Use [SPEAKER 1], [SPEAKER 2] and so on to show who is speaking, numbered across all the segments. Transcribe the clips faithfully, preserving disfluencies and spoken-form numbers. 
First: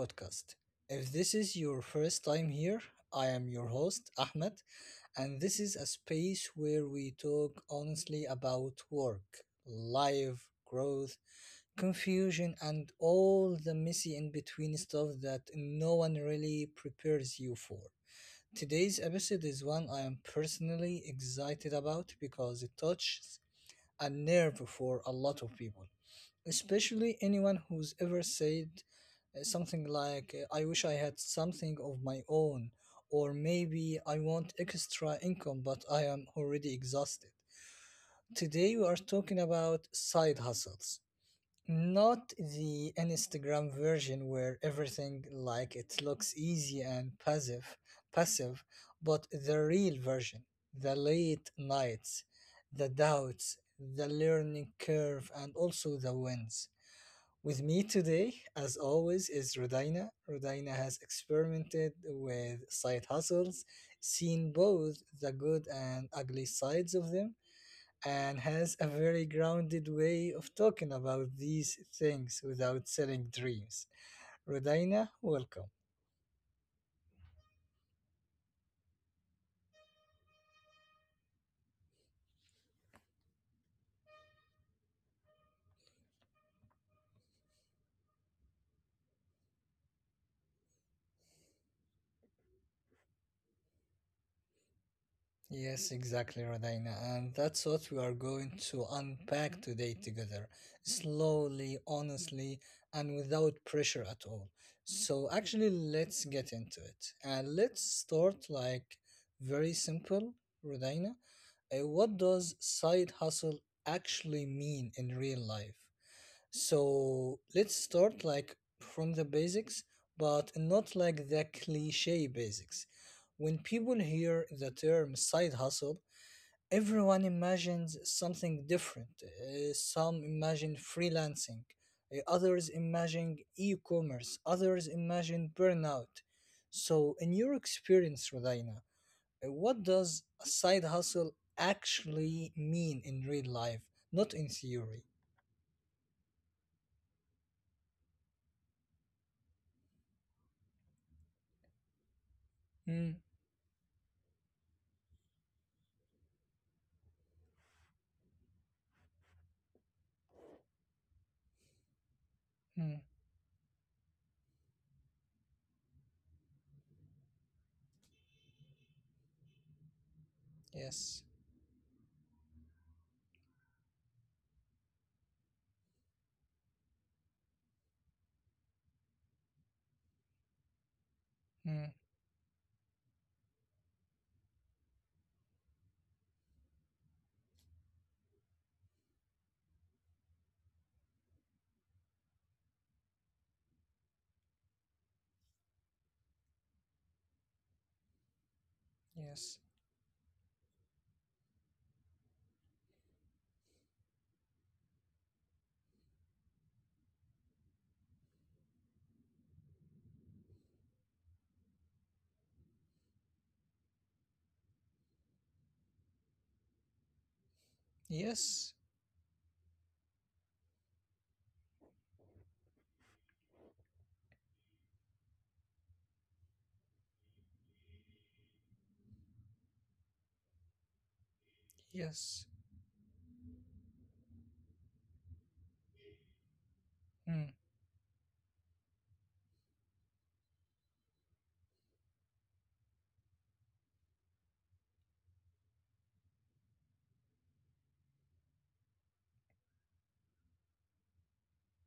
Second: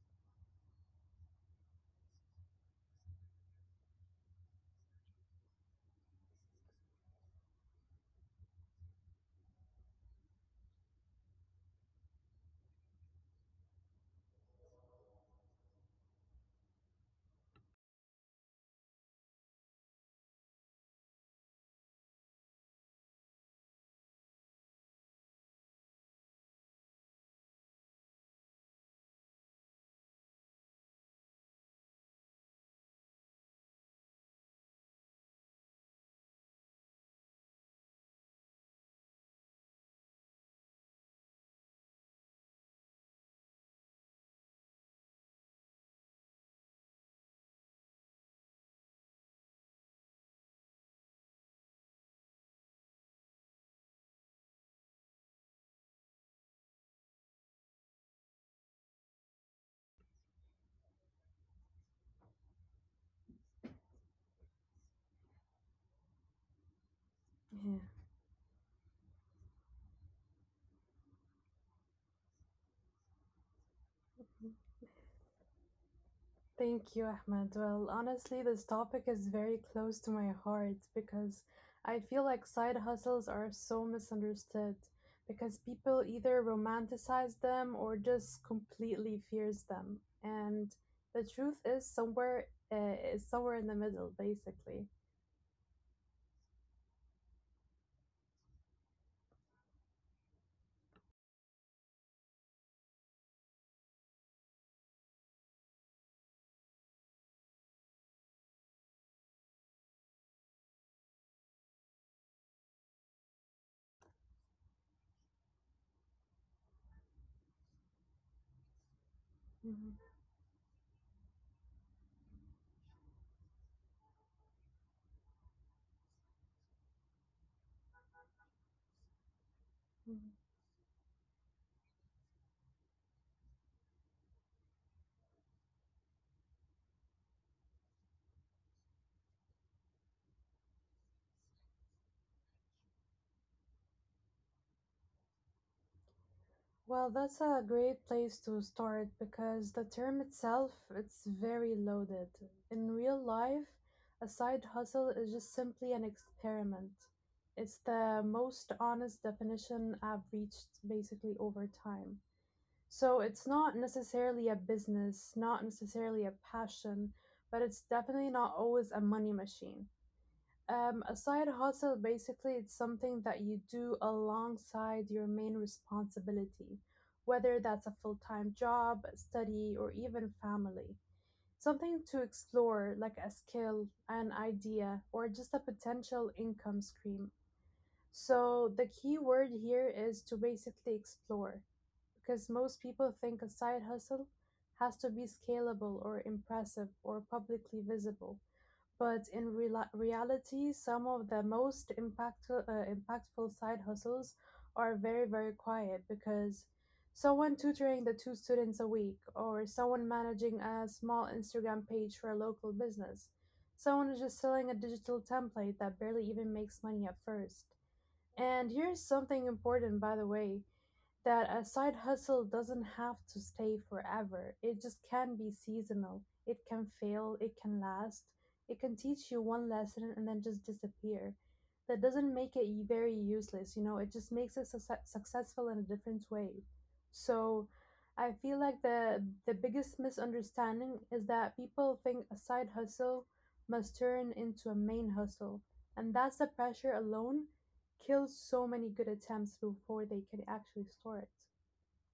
[SPEAKER 1] podcast. If this is your first time here, I am your host, Ahmed, and this is a space where we talk honestly about work, life, growth, confusion, and all the messy in between stuff that no one really prepares you for. Today's episode is one I am personally excited about because it touches a nerve for a lot of people, especially anyone who's ever said uh, something like, uh, I wish I had something of my own, or maybe I want extra income but I am already exhausted. Today we are talking about side hustles. Not the Instagram version where everything like it looks easy and passive passive but the real version. The late nights, the doubts, the learning curve, and also the wins. With me today, as always, is Rodina. Rodina has experimented with side hustles, seen both the good and ugly sides of them,
[SPEAKER 2] Yeah.
[SPEAKER 1] and has a very grounded way of talking about these things without selling dreams. Rodina, welcome.
[SPEAKER 2] Thank you, Ahmed. Well, honestly, this topic is very close to my heart because I feel like side hustles are so misunderstood because people either romanticize them or just completely fears them. And the truth is somewhere uh, is somewhere in the middle, basically.
[SPEAKER 1] Yes, exactly, Rodina. And that's what we are going to unpack today together, slowly, honestly, and without pressure at all. So, actually, let's get into it. And let's start like very simple, Rodina. Uh, what does side hustle actually mean in real life? So let's start like from the basics,
[SPEAKER 2] Mhm.
[SPEAKER 1] but not like the cliche basics. When people hear the term side hustle, everyone imagines something different. Uh, some imagine freelancing, uh, others imagine e commerce, others imagine burnout. So, in your experience, Rodina, uh, what does a side hustle actually mean in real life, not in theory?
[SPEAKER 2] Well, that's a great place to start because the term itself, it's very loaded. In real
[SPEAKER 1] Mm,
[SPEAKER 2] life, a side hustle is just simply an experiment. It's the most honest definition I've reached basically over time.
[SPEAKER 1] mm,
[SPEAKER 2] So it's not necessarily a business, not necessarily a passion, but it's definitely not always a money machine. Um, a
[SPEAKER 1] yes.
[SPEAKER 2] side hustle basically it's something that you do alongside your main responsibility, whether that's a full time job, study, or even family. Something
[SPEAKER 1] Mm,
[SPEAKER 2] to explore, like a skill, an idea, or just a potential income stream. So, the key word here is to basically explore, because most people think a side hustle has to be scalable or impressive or publicly visible but in
[SPEAKER 1] yes.
[SPEAKER 2] reali reality, some of the most impactful, uh, impactful side hustles are very, very quiet because someone tutoring the two students a week, or someone managing a small Instagram page for a local business, someone is just selling a digital template that barely even makes money at first. And
[SPEAKER 1] Yes.
[SPEAKER 2] here's something important, by the way, that a side hustle doesn't have to stay forever. It just can be seasonal. It can fail, it can last, it can teach you one lesson and then just disappear. That doesn't make it
[SPEAKER 1] Yes.
[SPEAKER 2] y- very useless, you know, it just makes it succe- successful in a different way. So
[SPEAKER 1] Mm,
[SPEAKER 2] I feel like the the biggest misunderstanding is that people think a side hustle must turn into a main hustle, and that's the pressure alone kills so many good attempts before they can actually store it.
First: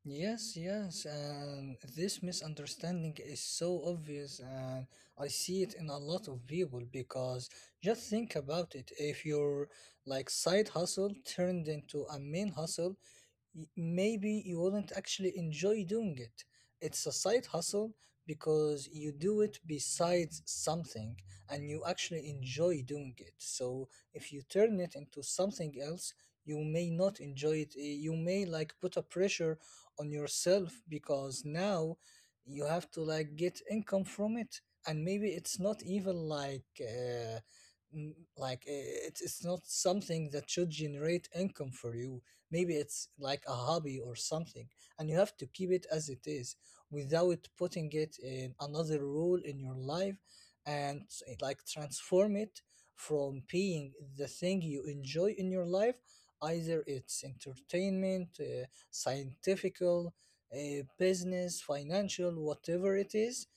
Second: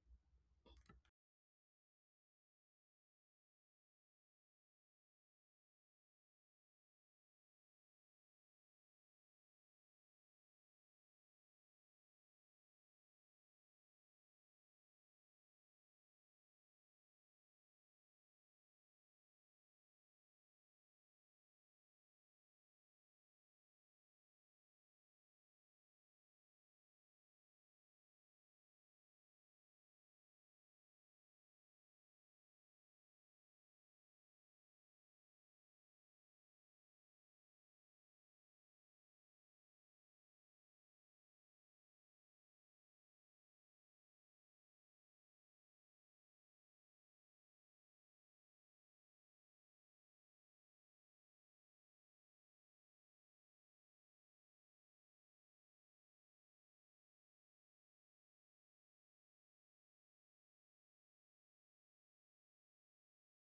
[SPEAKER 1] yes. Yes. And this misunderstanding is so obvious, and I see it in a lot of people because just think about it. If your like side hustle turned into a main hustle, y- maybe you wouldn't actually enjoy doing it. It's a side hustle because you do it besides something and you actually enjoy doing it. So if you turn it into something else, you may not enjoy it. Eh, you may like put a pressure on yourself because now you have to like get income from it. And maybe it's not even like uh, m- like eh, it's it's not something that should generate income for you. Maybe it's like a hobby or something, and you have to keep it as it is without putting it in another role in your life and s- eh, like transform it from being the thing you enjoy in your life, either it's entertainment, uh, scientific, uh, business, financial, whatever it is,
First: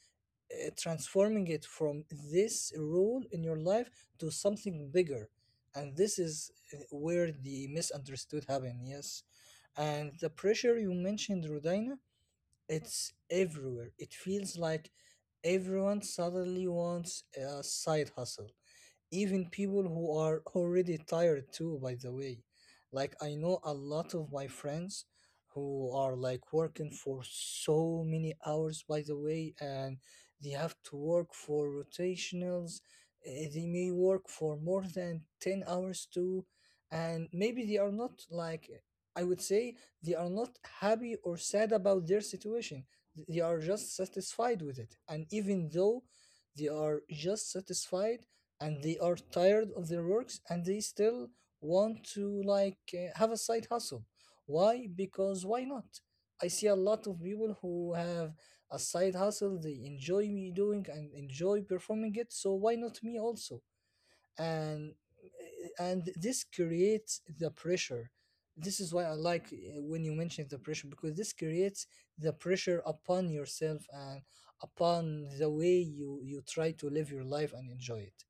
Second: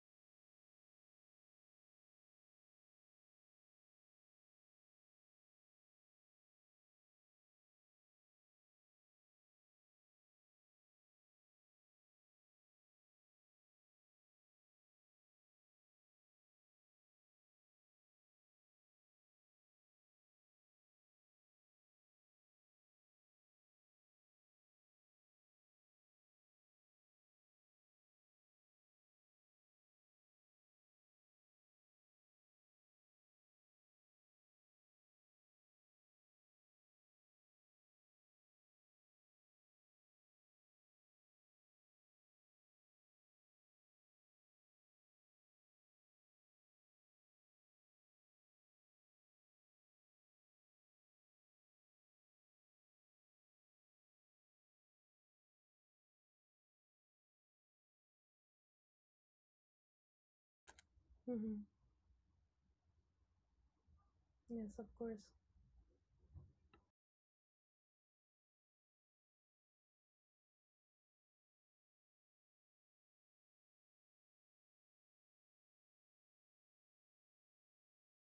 [SPEAKER 1] uh, transforming it from this role in your life to something bigger. And this is uh, where the misunderstood happen. Yes, and the pressure you mentioned, Rodina, it's everywhere. It feels like everyone suddenly wants a side hustle, even people who are already tired too, by the way. Like, I know a lot of my friends who are like working for so many hours by the way, and they have to work for rotationals. Eh, they may work for more than ten hours too, and maybe they are not like, I would say, they are not happy or sad about their situation. They are just satisfied with it. And even though they are just satisfied and they are tired of their works, and they still want to like, uh, have a side hustle. Why? Because why not? I see a lot of people who have a side hustle they enjoy me doing and enjoy
[SPEAKER 2] Mm-hmm.
[SPEAKER 1] performing it, so why not me also?
[SPEAKER 2] Yes, of
[SPEAKER 1] And
[SPEAKER 2] course.
[SPEAKER 1] uh, and this creates the pressure. This is why I like, uh, when you mention the pressure, because this creates the pressure upon yourself and upon the way you you try to live your life and enjoy it.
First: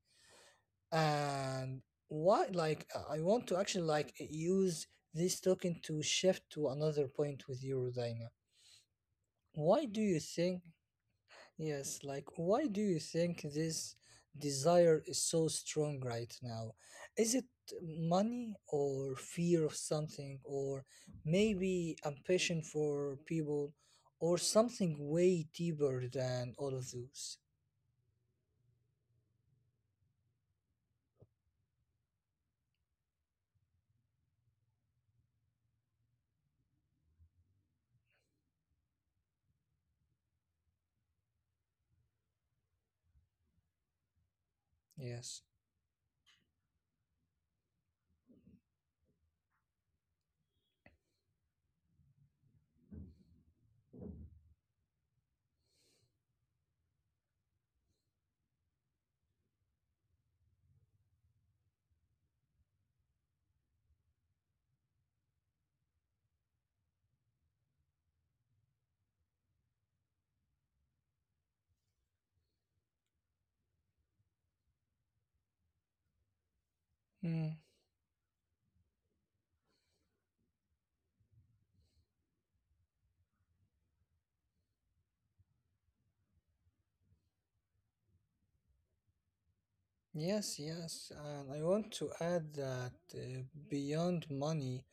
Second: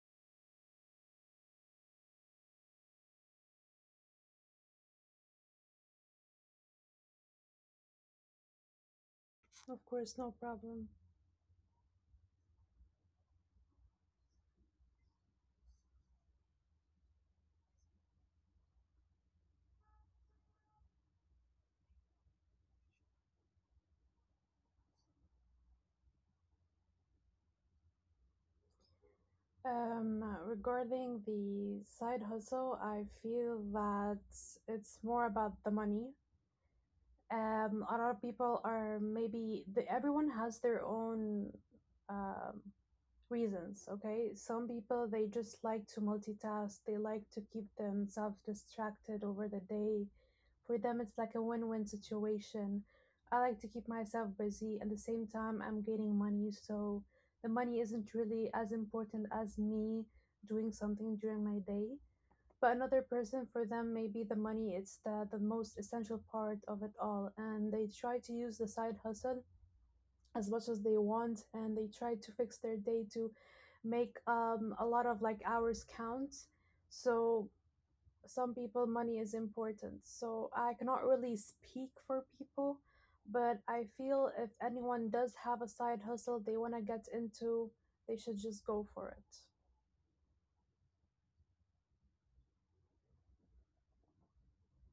[SPEAKER 1] And why like i I want to actually like use this token to shift to another point with you, Rodina.
[SPEAKER 2] Of
[SPEAKER 1] Why do
[SPEAKER 2] course,
[SPEAKER 1] you
[SPEAKER 2] no
[SPEAKER 1] think,
[SPEAKER 2] problem.
[SPEAKER 1] yes, like why do you think this desire is so strong right now? Is it money or fear of something, or maybe ambition for people, or something way deeper than all of those?
[SPEAKER 2] Um, regarding the side hustle, I feel that it's more about the money. Um, a lot of people are maybe the, everyone has their own um, reasons, okay? Some people they
[SPEAKER 1] Yes.
[SPEAKER 2] just like to multitask, they like to keep themselves distracted over the day. For them, it's like a win win situation. I like to keep myself busy, at the same time, I'm gaining money, so the money isn't really as important as me doing something during my day. But another person, for them, maybe the money it's the, the most essential part of it all, and they try to use the side hustle as much as they want and they try to fix their day to make um, a lot of like hours count so
[SPEAKER 1] Hmm.
[SPEAKER 2] some people money is important so I cannot really speak for people but I feel if anyone does have a side hustle they want to get into they should just go for it.
[SPEAKER 1] Yes, yes, and I want to add that, uh, beyond money,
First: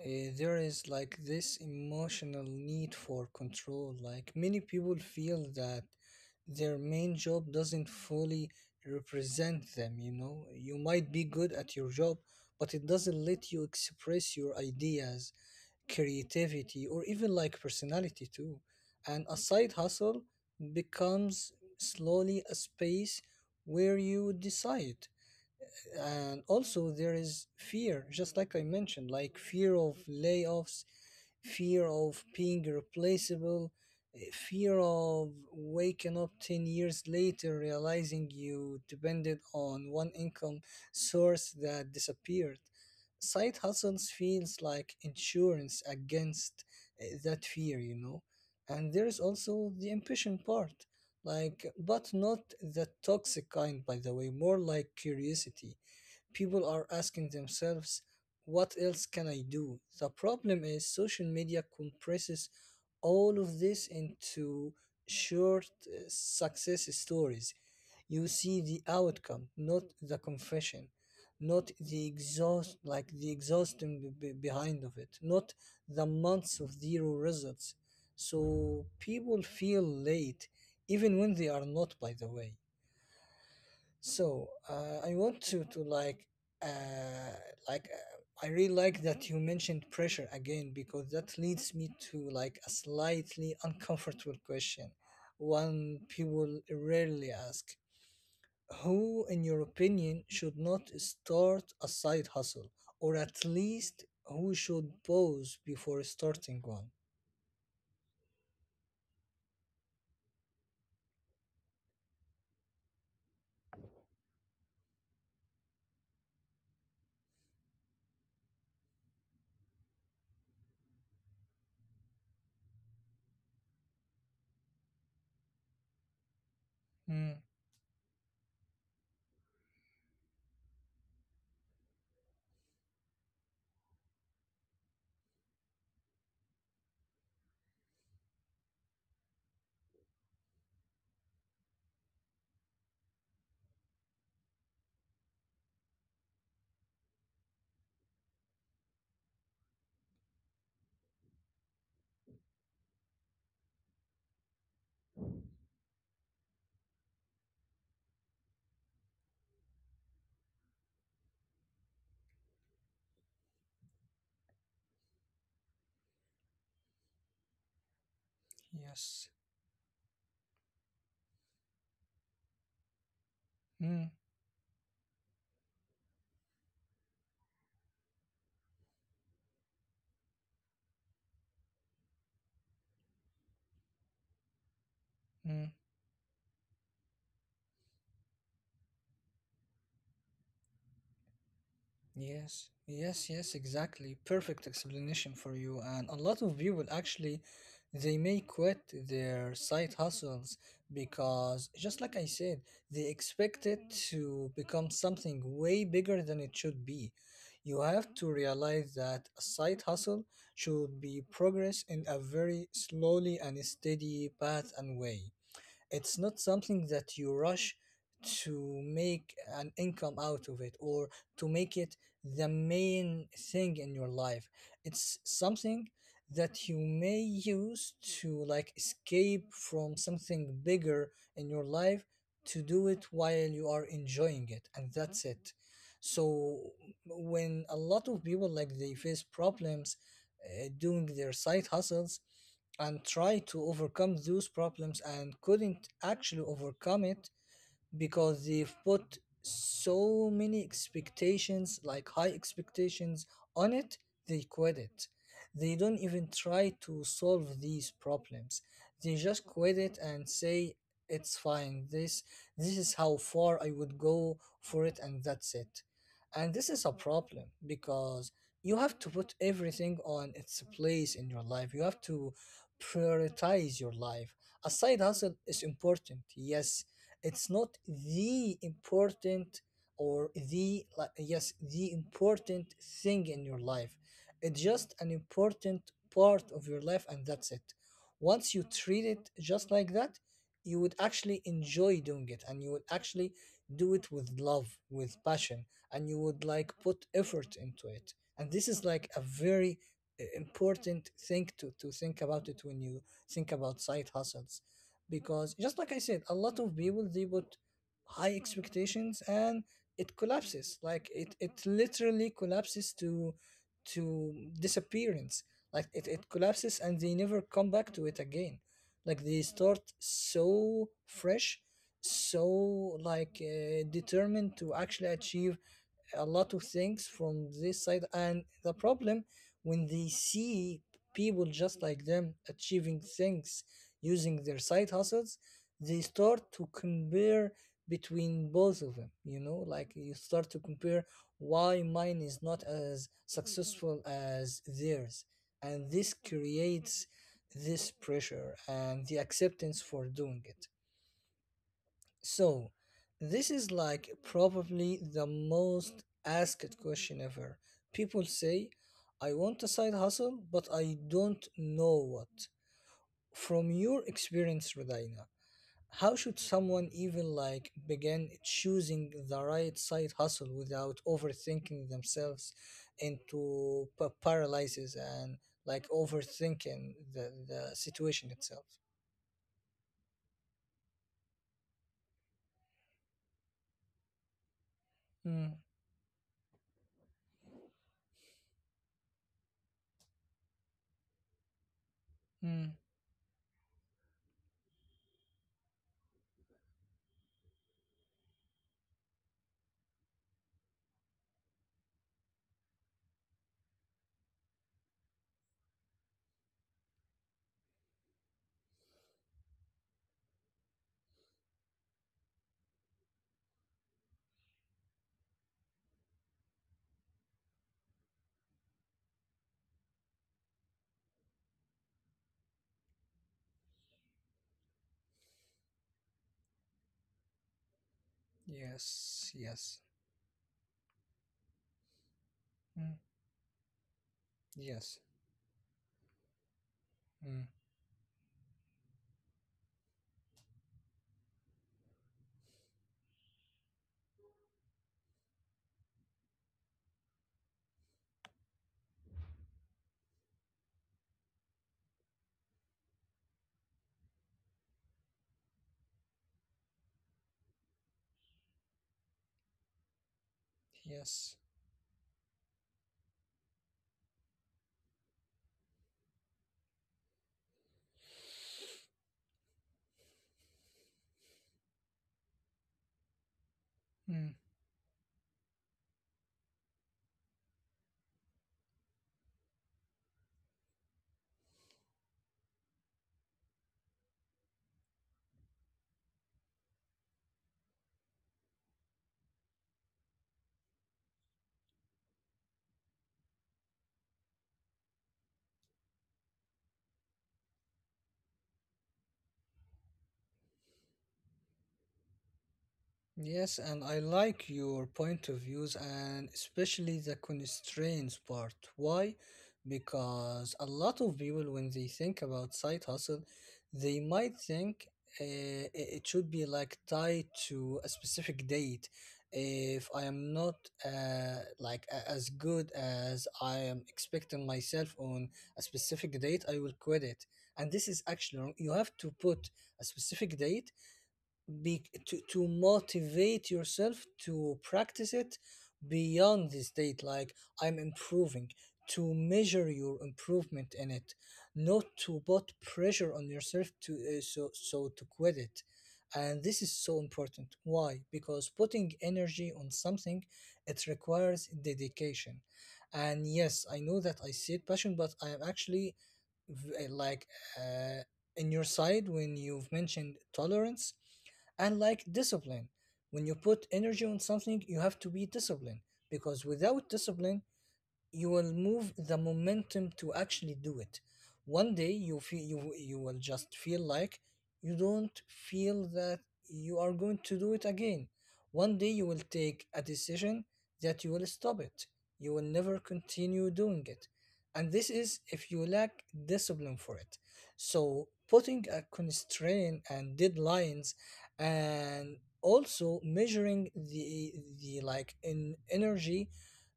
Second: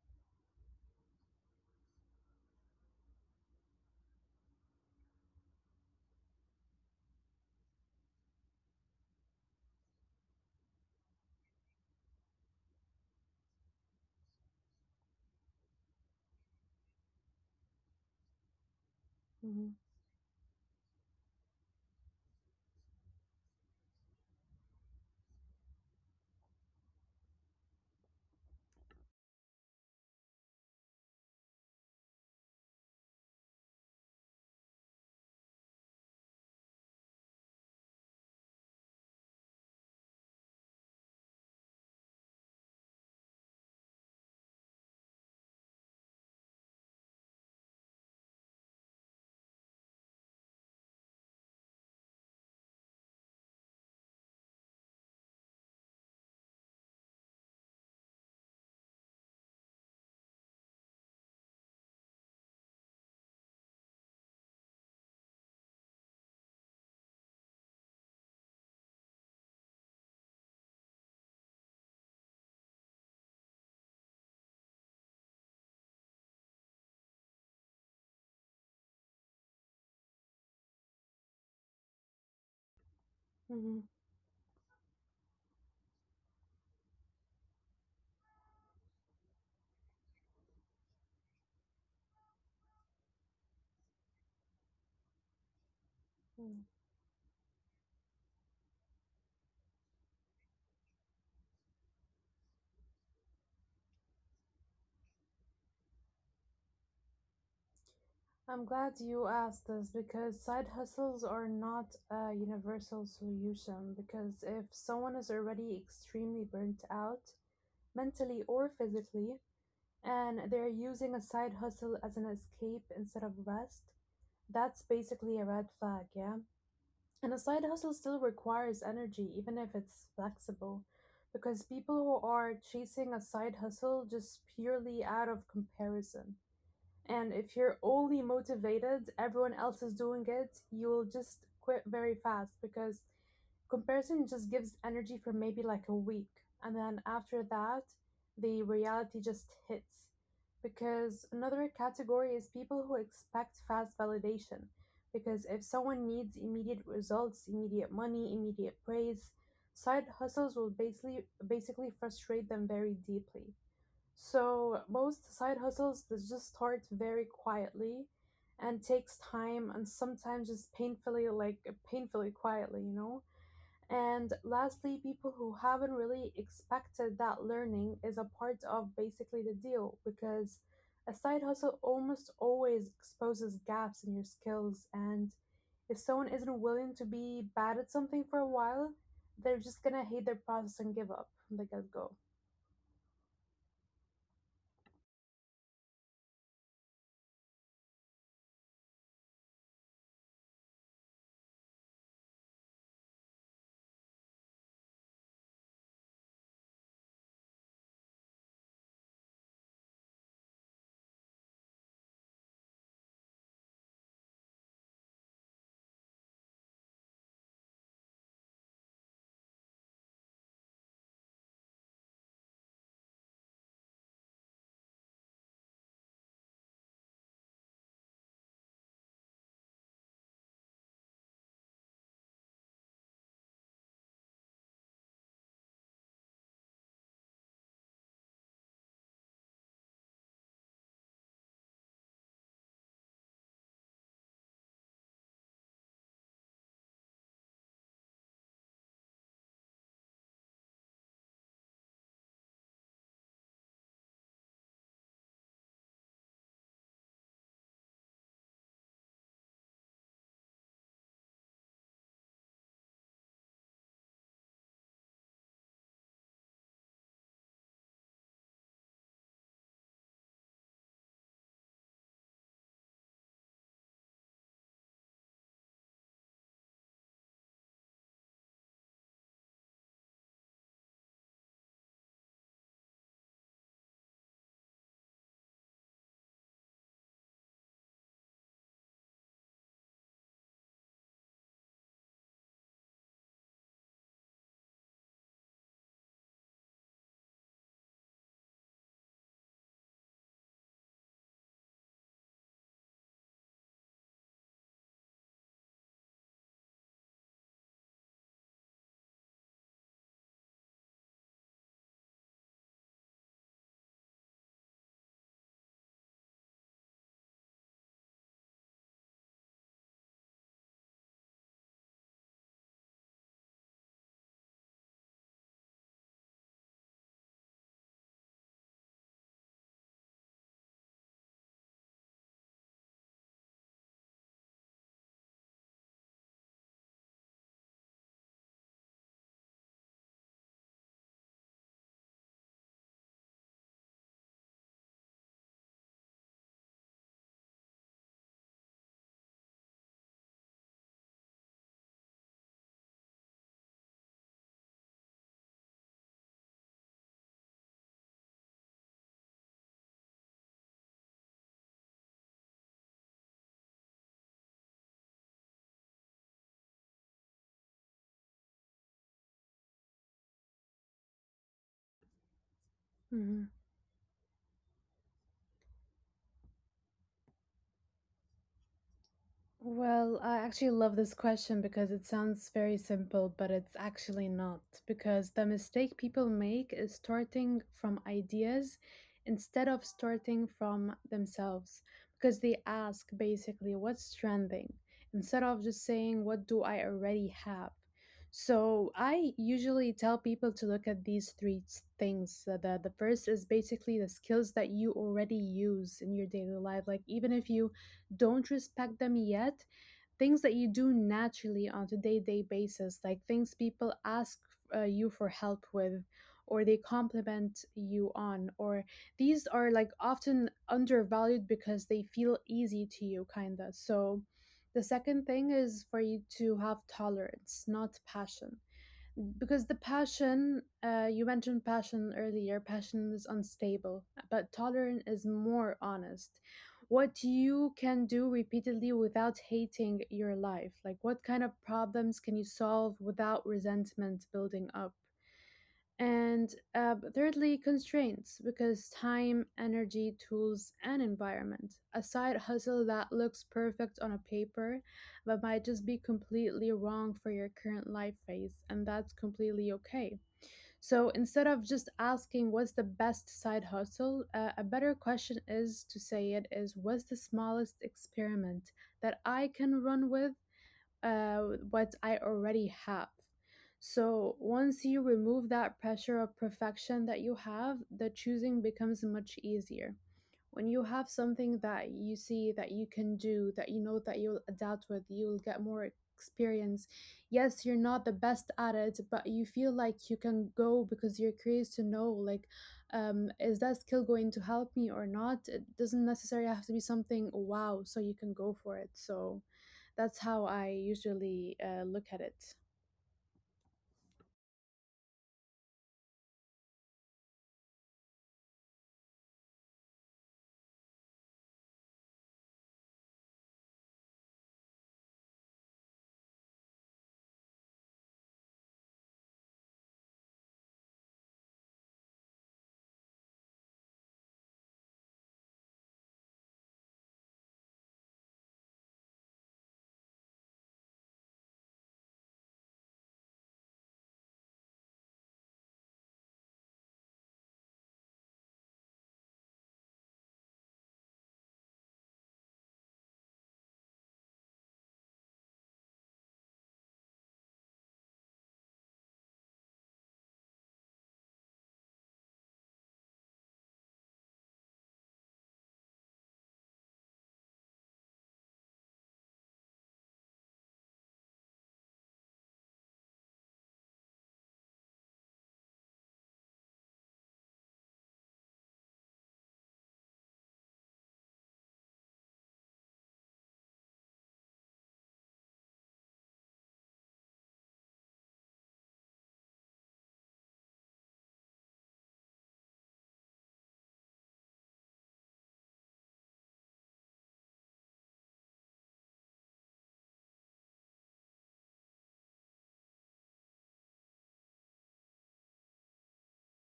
[SPEAKER 1] uh, there is like this emotional need for control. Like many people feel that their main job doesn't fully represent them, you know. You might be good at your job, but it doesn't let you express your ideas, creativity, or even like personality too. And a side
[SPEAKER 2] Mhm,
[SPEAKER 1] hustle becomes slowly a space where you decide. And also there is fear, just like I mentioned, like fear of layoffs, fear of being replaceable, eh, fear of waking up ten years later realizing you depended on one income source that disappeared. Side hustles feels like insurance against, eh, that fear, you know. And there is also the ambition part, like, but not the toxic kind, by the way, more like curiosity. People are asking themselves, what else can I do? The problem is social media compresses all of this into short uh, success stories. You see the outcome, not the confession, not the exhaust, like the exhausting be- be- behind of it, not the months of zero results. So people feel late, even when they are not, by the way.
[SPEAKER 2] mhm,
[SPEAKER 1] So uh, I want to to like uh, like uh, I really like that you mentioned pressure again, because that leads me to like a slightly uncomfortable question, one
[SPEAKER 2] mhm.
[SPEAKER 1] people rarely ask. Who, in your opinion, should not start a side hustle, or at least who should pause before starting one?
[SPEAKER 2] I'm glad you asked this because side hustles are not a universal solution. Because if someone is already extremely burnt out mentally or physically, and they're using a side hustle as an escape instead of rest, that's basically a red flag, yeah? And
[SPEAKER 1] Mm,
[SPEAKER 2] a side hustle still requires energy, even if it's flexible, because people who are chasing a side hustle just purely out of comparison. And if you're only motivated, everyone else is doing it, you'll just quit very fast because comparison just gives energy for maybe like a week and then after that the reality just hits because another category is people who expect fast validation because if someone needs immediate results immediate money immediate praise side hustles will basically basically frustrate them very deeply so most side hustles they just start very quietly and takes
[SPEAKER 1] yes.
[SPEAKER 2] time and sometimes just painfully like painfully quietly you know.
[SPEAKER 1] Mm,
[SPEAKER 2] And lastly, people who haven't really expected that learning is a part of basically the deal because a side hustle almost always exposes gaps in your skills. And
[SPEAKER 1] mm.
[SPEAKER 2] if someone isn't willing to be bad at something for a while, they're just gonna hate their process and give up. They gotta go.
[SPEAKER 1] Yes, yes, yes, exactly. Perfect explanation for you. And a lot of people actually, they may quit their side hustles because, just like I said, they expect it to become something way bigger than it should be. You have to realize that a side hustle should be progress in a very slowly and steady path and way. It's not something that you rush to make an income out of it, or to make it the main thing in your life. It's something that you may use to like escape from something bigger in your life, to do it while you are enjoying it, and that's it. So when a lot of people like they face problems uh, doing their side hustles and try to overcome those problems and couldn't actually overcome it because they've put so many expectations, like high expectations, on it, they quit it. They don't even try to solve these problems. They just quit it and say it's fine. This this is how far I would go for it, and that's it. And this is a problem because you have to put everything on its place in your life. You have to prioritize your life. A side hustle is important. Yes, it's not the important or the, like, yes, the important thing in your life. It's just an important part of your life, and that's it. Once you treat it just like that, you would actually enjoy doing it, and you would actually do it with love, with passion, and you would like put effort into it. And this is like a very uh, important thing to, to think about it when you think about side hustles, because just like I said, a lot of people they put high expectations, and it collapses. Like it, it literally collapses to to disappearance. Like it, it collapses and they never come back to it again. Like they start so fresh, so like uh, determined to actually achieve a lot of things from this side. And the problem, when they see people just like them achieving things using their side hustles, they start to compare between both of them, you know, like you start to compare why mine is not as successful as theirs. And this creates this pressure and the acceptance for doing it. So, this is like probably the most asked question ever. People say, I want a side hustle, but I don't know what. From your experience, Rodina, how should someone even like begin choosing the right side hustle without overthinking themselves into pa- paralysis and like overthinking the, the situation itself?
[SPEAKER 2] Well, I actually love this question because it sounds very simple, but it's actually not. Because the
[SPEAKER 1] Mm,
[SPEAKER 2] mistake people make is starting from ideas instead of starting from themselves. Because they
[SPEAKER 1] mm,
[SPEAKER 2] ask basically what's trending instead of just saying what do I already have. So I usually tell people to look at these three s- things. So The the first is basically the skills that you already use in your daily life. Like even if you don't respect them yet, things that you do naturally on a day-to-day basis, like things people ask uh, you for help with or they compliment you on, or these are like often undervalued because they feel easy to you kinda. So the second thing is for you to have tolerance not passion
[SPEAKER 1] yes,
[SPEAKER 2] because the
[SPEAKER 1] yes,
[SPEAKER 2] passion uh, you mentioned passion earlier,
[SPEAKER 1] mm,
[SPEAKER 2] passion is unstable but tolerance
[SPEAKER 1] yes.
[SPEAKER 2] is more honest. What
[SPEAKER 1] Mm,
[SPEAKER 2] you can do repeatedly without hating your life, like what kind of problems can you solve without resentment building up. And uh, but thirdly, constraints, because time, energy, tools, and environment. A side hustle that looks perfect on a paper but might just be completely wrong for your current life phase, and that's completely okay. So
[SPEAKER 1] yes.
[SPEAKER 2] instead of just asking what's the best side hustle, uh, a better question is to say it is what's the smallest experiment that I can run with uh, what I already have. So
[SPEAKER 1] Mm,
[SPEAKER 2] once you remove that pressure of perfection that you have, the choosing becomes much easier. When you have something that you see that you can do, that you know that you'll adapt with, you'll get more experience. Yes, you're not the best at it, but you feel like you can go because you're curious to know like um is that skill going to help me or not? It doesn't necessarily have to be something wow, so you can go for it. So that's how I usually uh, look at it.
[SPEAKER 1] yes, and I like your point of views, and especially the constraints part. Why? Because a lot of people, when they think about side hustle, they might think, uh, i- it should be like tied to a specific date. If I am not, uh, like a- as good as I am expecting myself on a specific date, I will quit it. And this is actually wrong. You have to put a specific date be, to, to motivate yourself to practice it beyond the state like I'm improving, to measure your improvement in it, not to put pressure on yourself to uh, so so to quit it. And this is so important. Why? Because putting energy on something, it requires dedication. And yes, I know that I said passion, but I am actually v- eh, like uh, in your side when you've mentioned tolerance and like discipline. When you put energy on something, you have to be disciplined, because without discipline, you will move the momentum to actually do it. One day you feel, you you will just feel like you don't feel that you are going to do it again. One day you will take a decision that you will stop it, you will never continue doing it. And this is if you lack discipline for it. So putting a constraint and deadlines, and also measuring the the like in energy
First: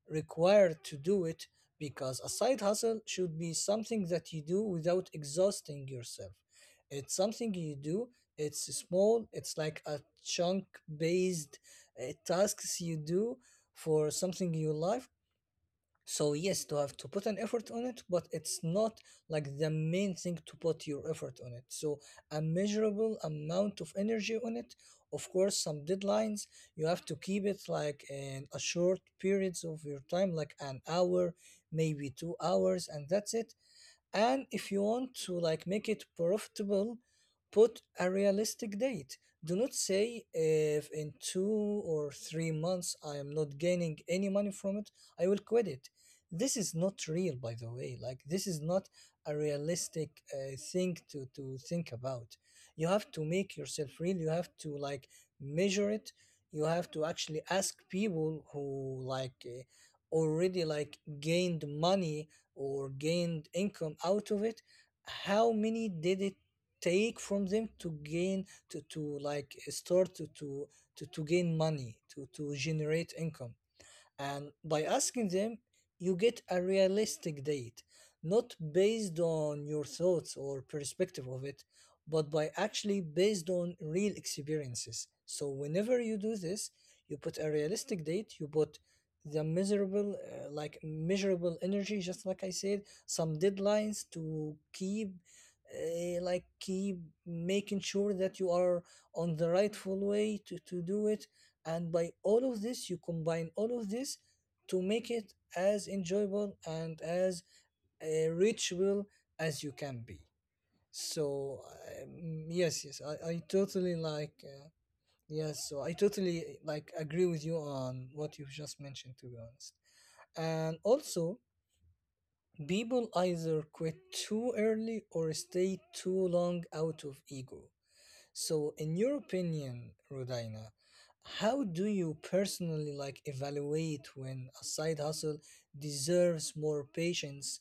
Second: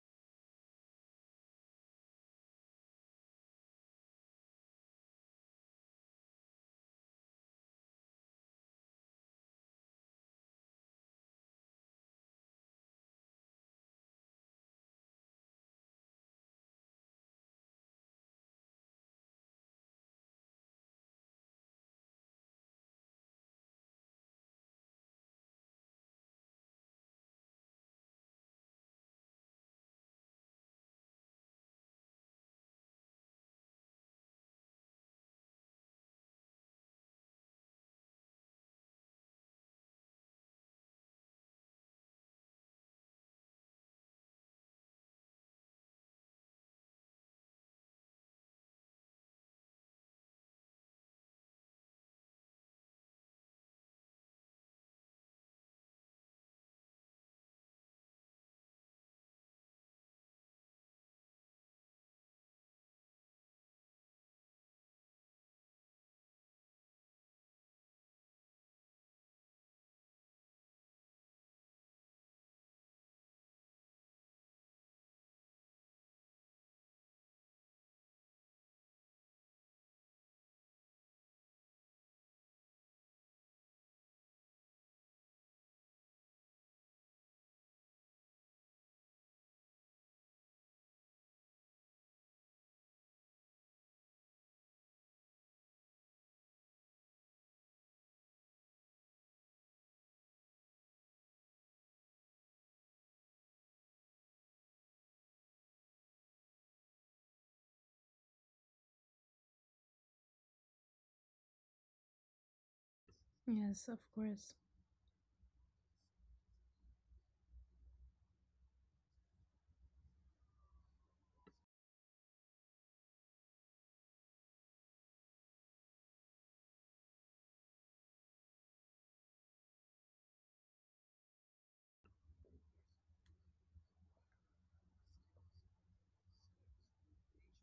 [SPEAKER 1] required to do it, because a side hustle should be something that you do without exhausting yourself. It's something you do, it's small, it's like a chunk based tasks you do for something in your life. So yes, to have to put an effort on it, but it's not like the main thing to put your effort on it. So a measurable amount of energy on it. Of course, some deadlines you have to keep it like in a short periods of your time, like an hour, maybe two hours, and that's it. And if you want to like make it profitable, put a realistic date. Do not say if in two or three months I am not gaining any money from it, I will quit it. This is not real, by the way. Like this is not a realistic uh, thing to to think about. You have to make yourself real, you have to like measure it. You have to actually ask people who like eh, already like gained money or gained income out of it, how many did it take from them to gain, to, to like start to, to to to gain money, to to generate income. And by asking them, you get a realistic date, not based on your thoughts or perspective of it, but by actually based on real experiences. So whenever you do this, you put a realistic date, you put the miserable, uh, like measurable energy, just like I said, some deadlines to keep, uh, like keep making sure that you are on the rightful way to, to do it. And by all of this, you combine all of this to make it as enjoyable and as uh, ritual as you can be. So um, yes yes i, I
[SPEAKER 2] Yes,
[SPEAKER 1] totally
[SPEAKER 2] of
[SPEAKER 1] like
[SPEAKER 2] course.
[SPEAKER 1] uh, yes so I totally like agree with you on what you've just mentioned, to be honest. And also, people either quit too early or stay too long out of ego. So, in your opinion, Rodina, how do you personally like evaluate when a side hustle deserves more patience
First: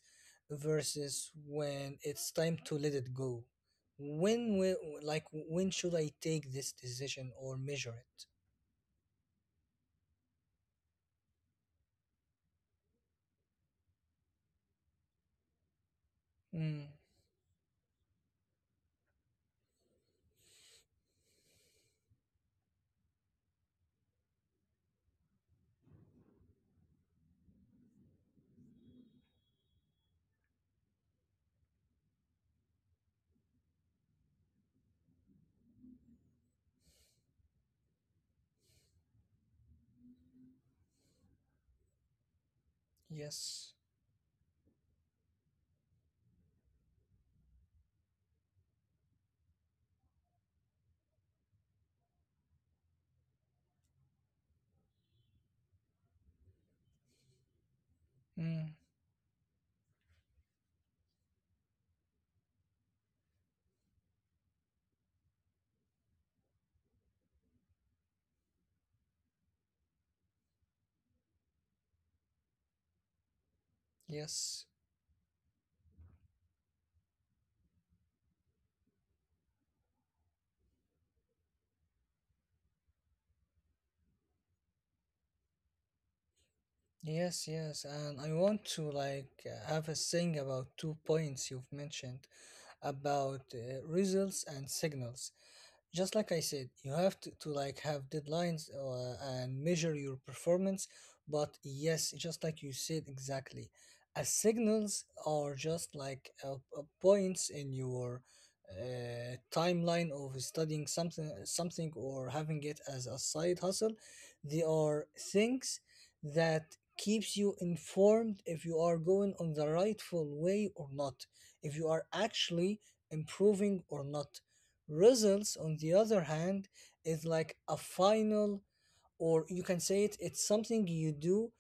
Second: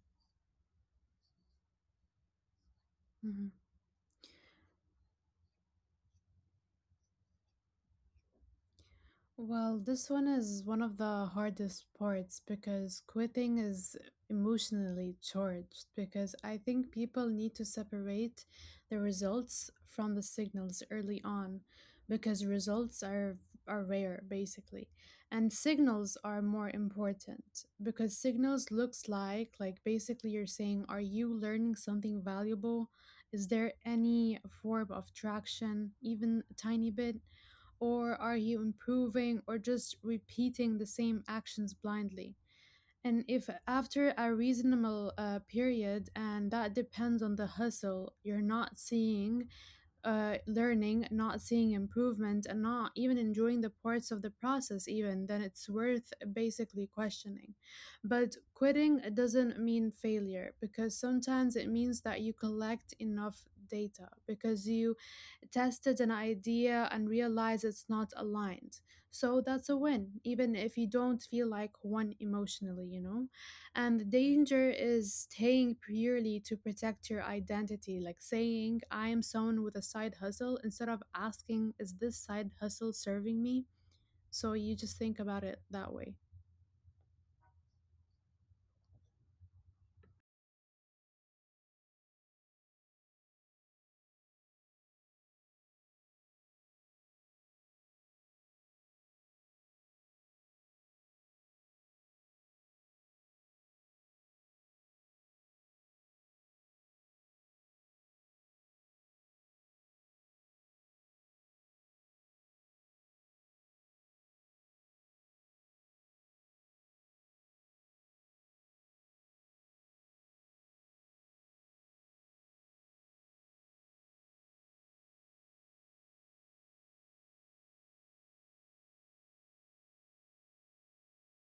[SPEAKER 1] versus when it's time to let it go?
[SPEAKER 2] Mhm.
[SPEAKER 1] When will, like when should I take this decision or measure it?
[SPEAKER 2] Well, this one is one of the hardest parts because quitting is emotionally charged. Because I
[SPEAKER 1] Mm,
[SPEAKER 2] think people need to separate the results from the signals early on, because results are are rare basically, and signals are more important because signals looks like like basically you're saying, are you learning something valuable? Is there any form of traction, even a tiny bit? Or are you improving or just repeating the same actions blindly? And if
[SPEAKER 1] yes.
[SPEAKER 2] after a reasonable uh, period, and that depends on the hustle, you're not seeing uh, learning, not seeing improvement, and not even enjoying the parts of the process, even, then it's worth basically questioning. But
[SPEAKER 1] Mm,
[SPEAKER 2] quitting doesn't mean failure because sometimes it means that you collect enough data because you tested an idea and realize it's not aligned. So that's a win, even if you don't feel like one emotionally, you know? And the
[SPEAKER 1] yes.
[SPEAKER 2] danger is staying purely to protect your identity, like saying, I am someone with a side hustle, instead of asking, is this side hustle serving me? So you just think about it that way.
[SPEAKER 1] Yes, yes. And I want to like uh, have a thing about two points you've mentioned about uh, results and signals. Just like I said, you have to, to like have deadlines uh, and measure your performance. But yes, just like you said exactly, as signals are just like uh, uh, points in your uh, timeline of studying something, something or having it as a side hustle. They are things that keeps you informed if you are going on the rightful way or not, if you are actually improving or not. Results, on the other hand, is like a final, or you can say it, it's something you do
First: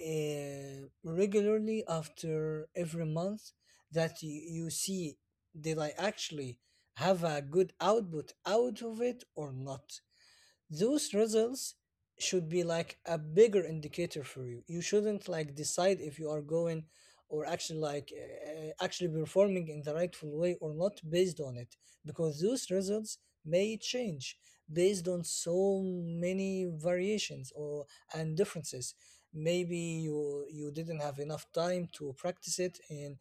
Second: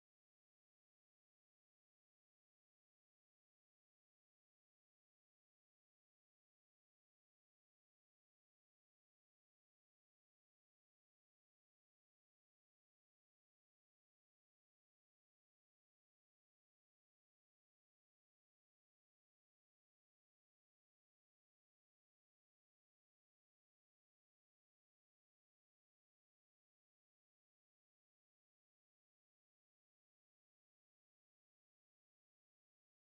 [SPEAKER 1] uh, regularly after every month, that you, you see, did I actually have a good output out of it or not. Those results should be like a bigger indicator for you. You shouldn't like decide if you are going or actually like uh, actually performing in the rightful way or not based on it, because those results may change based on so many variations or and differences. Maybe you you didn't have enough time to practice it in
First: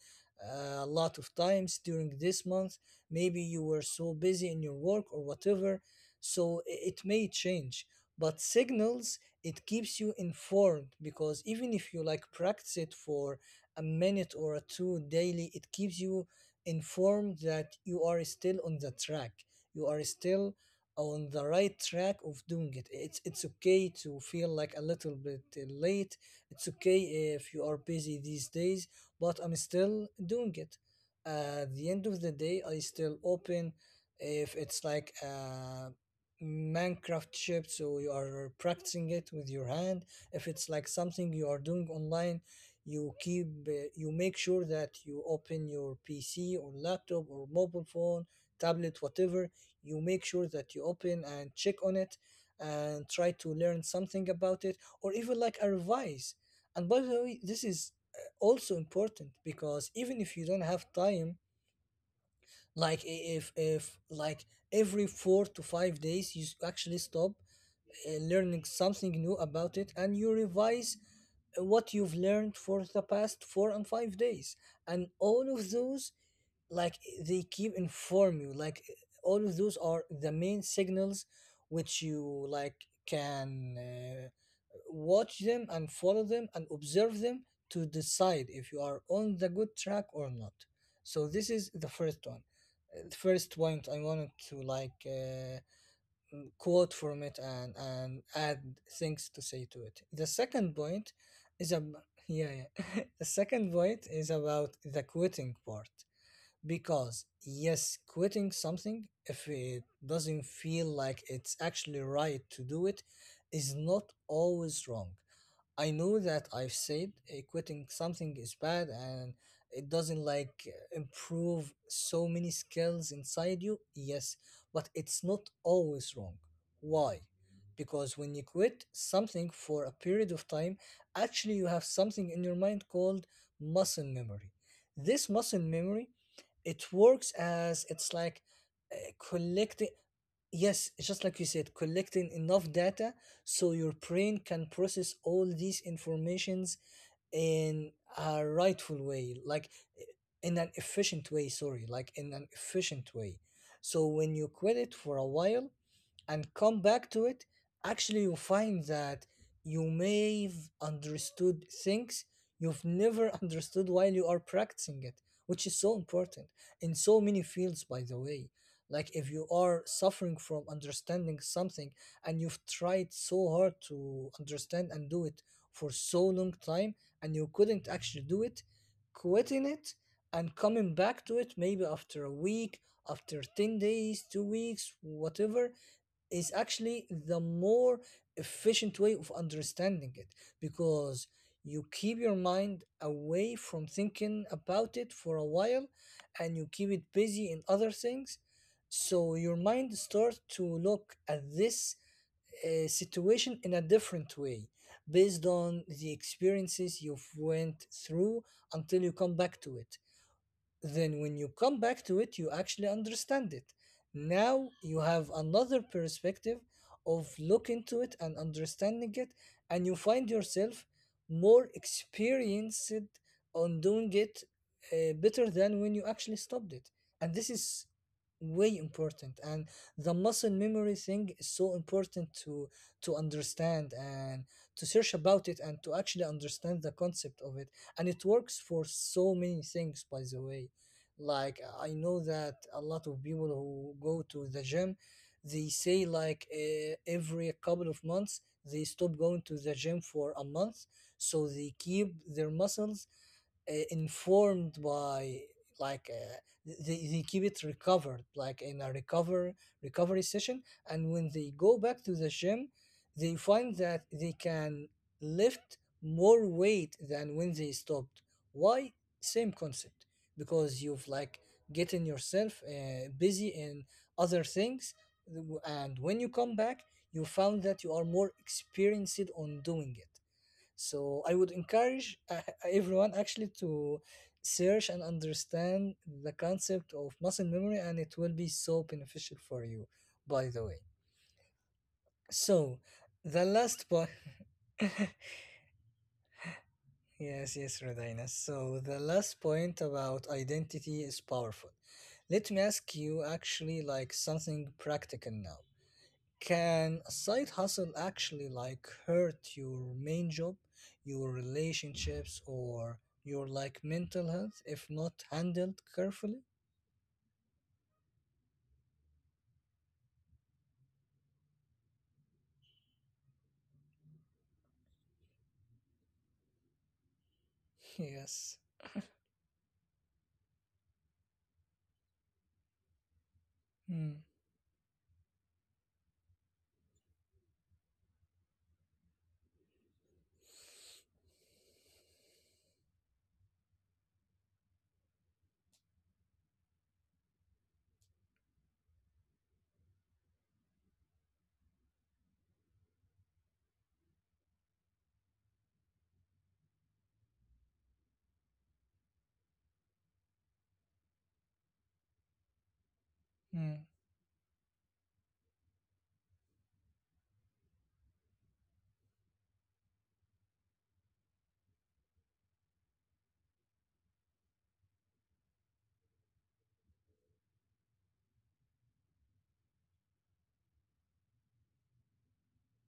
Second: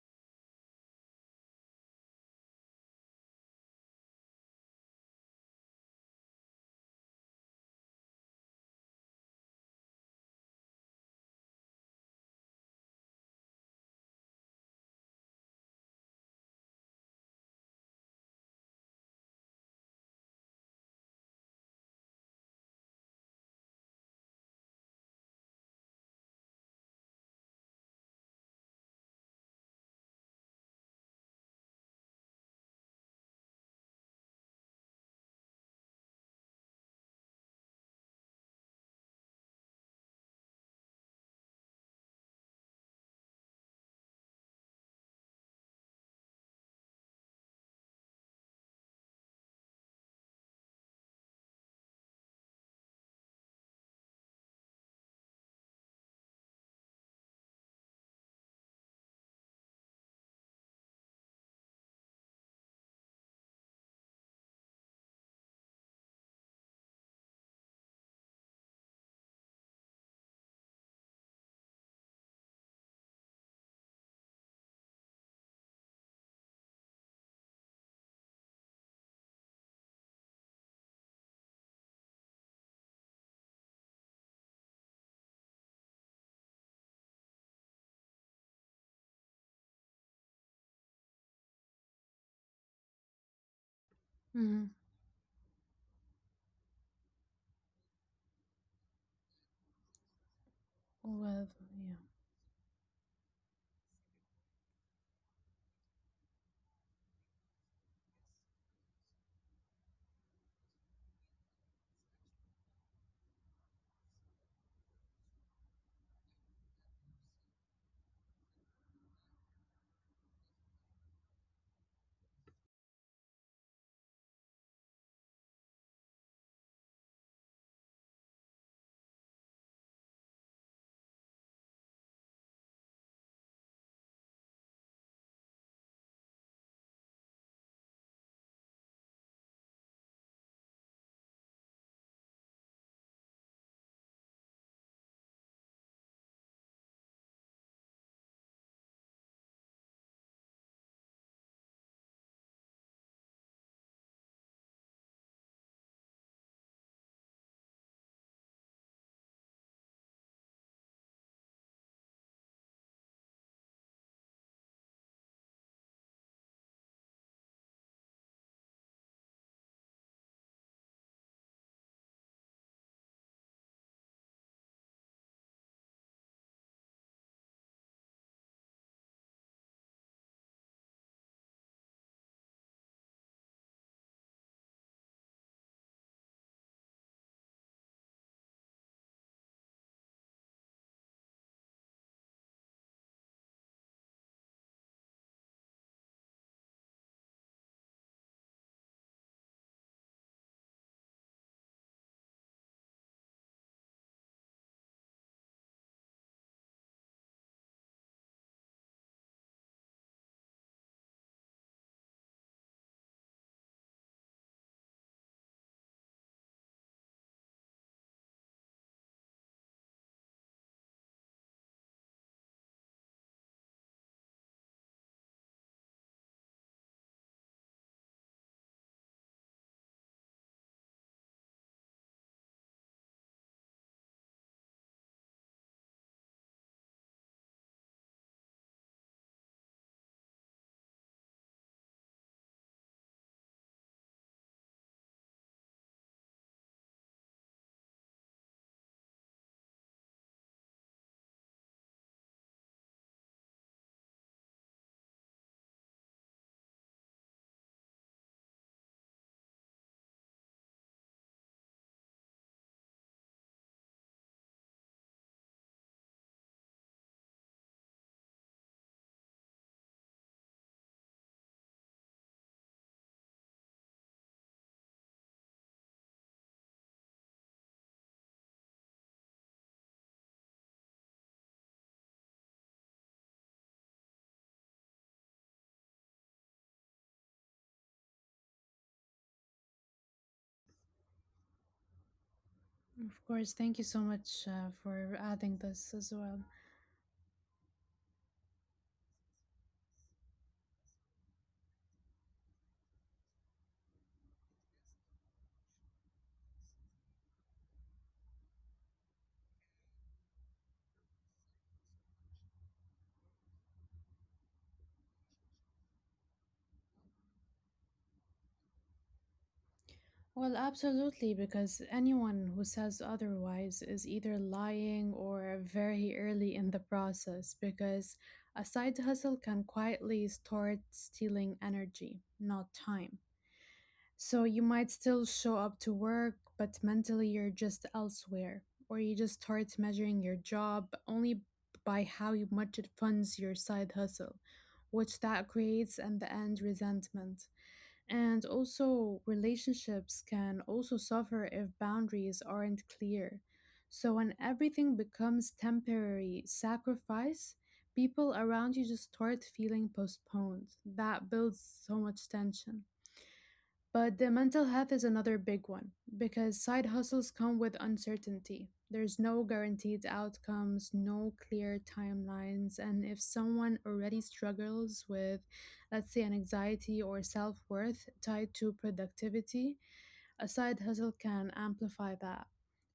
[SPEAKER 1] a lot of times during this month, maybe you were so busy in your work or whatever. So i- it may change. But signals, it keeps you informed, because even if you like practice it for a minute or a two daily, it keeps you informed that you are still on the track. You are still on the right track of doing it. it's it's okay to feel like a little bit uh, late. It's okay if you are busy these days, but I'm still doing it. At the end of the day, I still open. If it's like a Minecraft shape, so you are practicing it with your hand. If it's like something you are doing online, you keep uh, you make sure that you open your P C or laptop or mobile phone, tablet, whatever. You make sure that you open and check on it and try to learn something about it or even like a revise. And by the way, this is uh, also important, because even if you don't have time, like i- if if like every four to five days you s- actually stop uh, learning something new about it and you revise what you've learned for the past four and five days. And all of those like, they keep inform you like, all of those are the main signals, which you like can uh, watch them and follow them and observe them to decide if you are on the good track or not. So this is the first one. Uh, the first point I wanted to
[SPEAKER 2] Mhm.
[SPEAKER 1] like uh, quote from it and and add things to say to it. The second point
[SPEAKER 2] Well,
[SPEAKER 1] is a
[SPEAKER 2] yeah.
[SPEAKER 1] yeah, yeah. The second point is about the quitting part, because yes, quitting something if it doesn't feel like it's actually right to do it is not always wrong. I know that I've said uh, quitting something is bad and it doesn't like improve so many skills inside you. Yes, but it's not always wrong. Why? Because when you quit something for a period of time, actually you have something in your mind called muscle memory. This muscle memory, it works as it's like uh, collecting. Yes, just like you said, collecting enough data so your brain can process all these informations in a rightful way, like eh, in an efficient way, sorry, like in an efficient way. So when you quit it for a while and come back to it, actually you find that you may have understood things you've never understood while you are practicing it, which is so important in so many fields, by the way. Like if you are suffering from understanding something and you've tried so hard to understand and do it for so long time and you couldn't actually do it, quitting it and coming back to it maybe after a week, after ten days, two weeks, whatever, is actually the more efficient way of understanding it. Because you keep your mind away from thinking about it for a while and you keep it busy in other things, so your mind starts to look at this uh, situation in a different way based on the experiences you've went through until you come back to it. Then when you come back to it, you actually understand it. Now you have another perspective of look into it and understanding it, and you find yourself more experienced on doing it uh, better than when you actually stopped it. And this is way important. And the muscle memory thing is so important to to understand and to search about it and to actually understand the concept of it. And it works for so many things, by the way. Like I know that a lot of people who go to the gym, they say like uh, every couple of months they stop going to the gym for a month, so they keep their muscles uh, informed by like uh, they, they keep it recovered like in a recover recovery session. And when they go back to the gym, they find that they can lift more weight than when they stopped. Why? Same concept. Because you've like getting yourself uh, busy in other things, and when you come back, you found that you are more experienced on doing it. So I would encourage uh, everyone actually to search and understand the concept of muscle memory, and it will be so beneficial for you, by the way. So
[SPEAKER 2] Of
[SPEAKER 1] the
[SPEAKER 2] course, thank you
[SPEAKER 1] last
[SPEAKER 2] so
[SPEAKER 1] point,
[SPEAKER 2] much uh, for adding this as well.
[SPEAKER 1] yes, yes, Rodina. So the last point about identity is powerful. Let me ask you actually like something practical now. Can a side hustle actually like hurt your main job, your relationships, or your like mental health if not handled carefully?
[SPEAKER 2] Well, absolutely, because anyone who says otherwise is either lying or very early in the process, because
[SPEAKER 1] Yes.
[SPEAKER 2] a side hustle can quietly start stealing energy, not time.
[SPEAKER 1] Mm,
[SPEAKER 2] So you might still show up to work, but mentally you're just elsewhere, or you just start measuring your job only by how much it funds your side hustle, which that creates in the end resentment. And also, relationships can also suffer if boundaries aren't clear. So, when everything becomes temporary sacrifice, people around you just start feeling postponed. That builds so much tension.
[SPEAKER 1] mm.
[SPEAKER 2] But the mental health is another big one because side hustles come with uncertainty. There's no guaranteed outcomes, no clear timelines, and if someone already struggles with, let's say, an anxiety or self worth tied to productivity, a side hustle can amplify that.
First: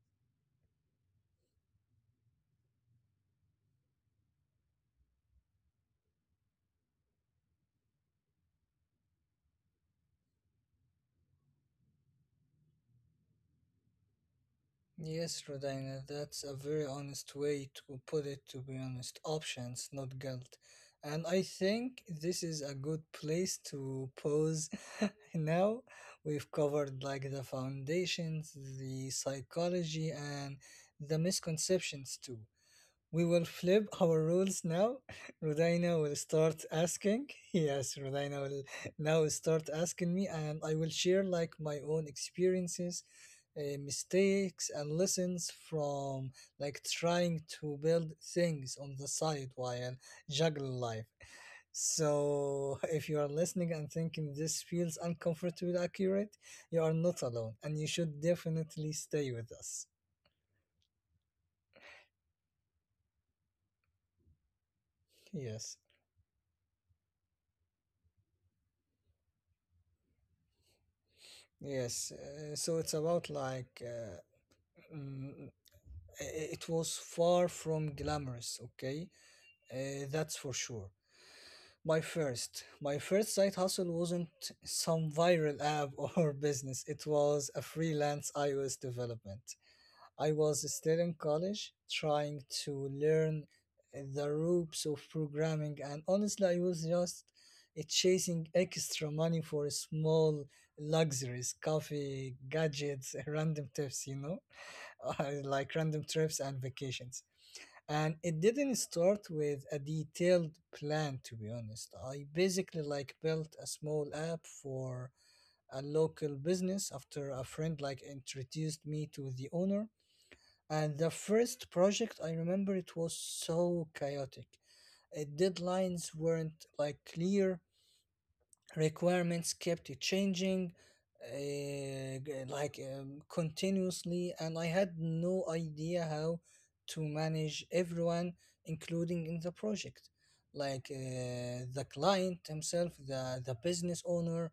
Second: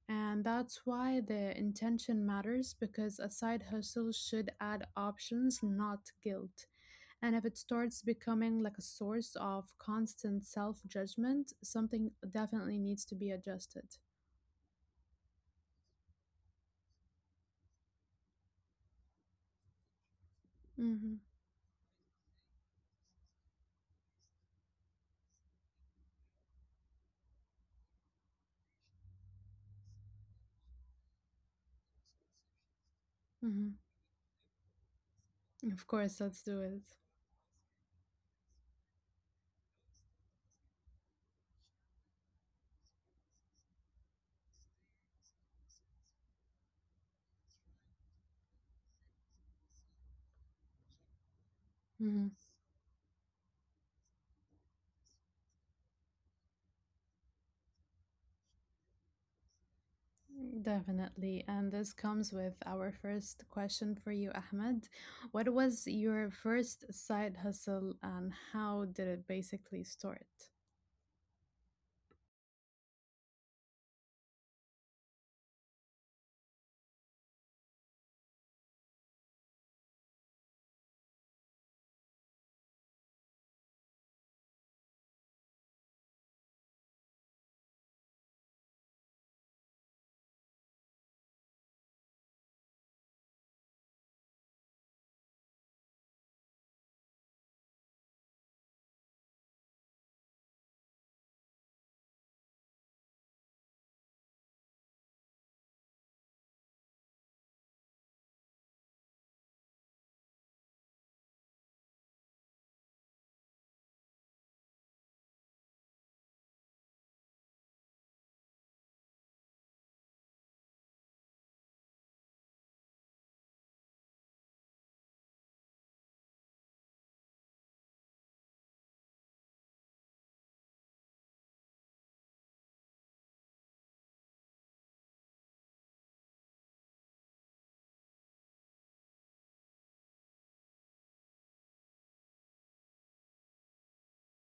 [SPEAKER 2] And that's why the intention matters because a side hustle should add options, not guilt. And if it starts becoming like a source of constant self judgment, something definitely needs to be adjusted.
[SPEAKER 1] Yes, Rodina, that's a very honest way to put it, to be honest. Options, not guilt.
[SPEAKER 2] Hmm.
[SPEAKER 1] And I think this is a good place to pause. now we've covered like the foundations, the psychology, and the misconceptions too. We will
[SPEAKER 2] Hmm.
[SPEAKER 1] flip our rules now.
[SPEAKER 2] Of
[SPEAKER 1] Rodina will
[SPEAKER 2] course, let's do
[SPEAKER 1] start
[SPEAKER 2] it.
[SPEAKER 1] asking. Yes, Rodina will now start asking me, and I will share like my own experiences uh, mistakes and lessons from like trying to build things on the side while juggling life.
[SPEAKER 2] Hmm.
[SPEAKER 1] So, if you are listening and thinking this feels uncomfortable, accurate, you are not alone and you should definitely stay with us.
[SPEAKER 2] Definitely. And this comes with our first question for you, Ahmed. What
[SPEAKER 1] Yes.
[SPEAKER 2] was your first side hustle and how did it basically start?
[SPEAKER 1] Yes, uh, so it's about like uh, mm, i- i- it was far from glamorous, okay? Uh, that's for sure. My first, my first side hustle wasn't some viral app or business. It was a freelance iOS development. I was still in college trying to learn the ropes of programming, and honestly I was just eh, chasing extra money for small luxuries, coffee, gadgets, random tips, you know, like random trips and vacations. And it didn't start with a detailed plan, to be honest. I basically like built a small app for a local business after a friend like introduced me to the owner. And the first project, I remember it was so chaotic. Uh, deadlines weren't like clear, requirements kept changing uh, like um, continuously, and I had no idea how to manage everyone including in the project, like uh, the client himself, the the business owner,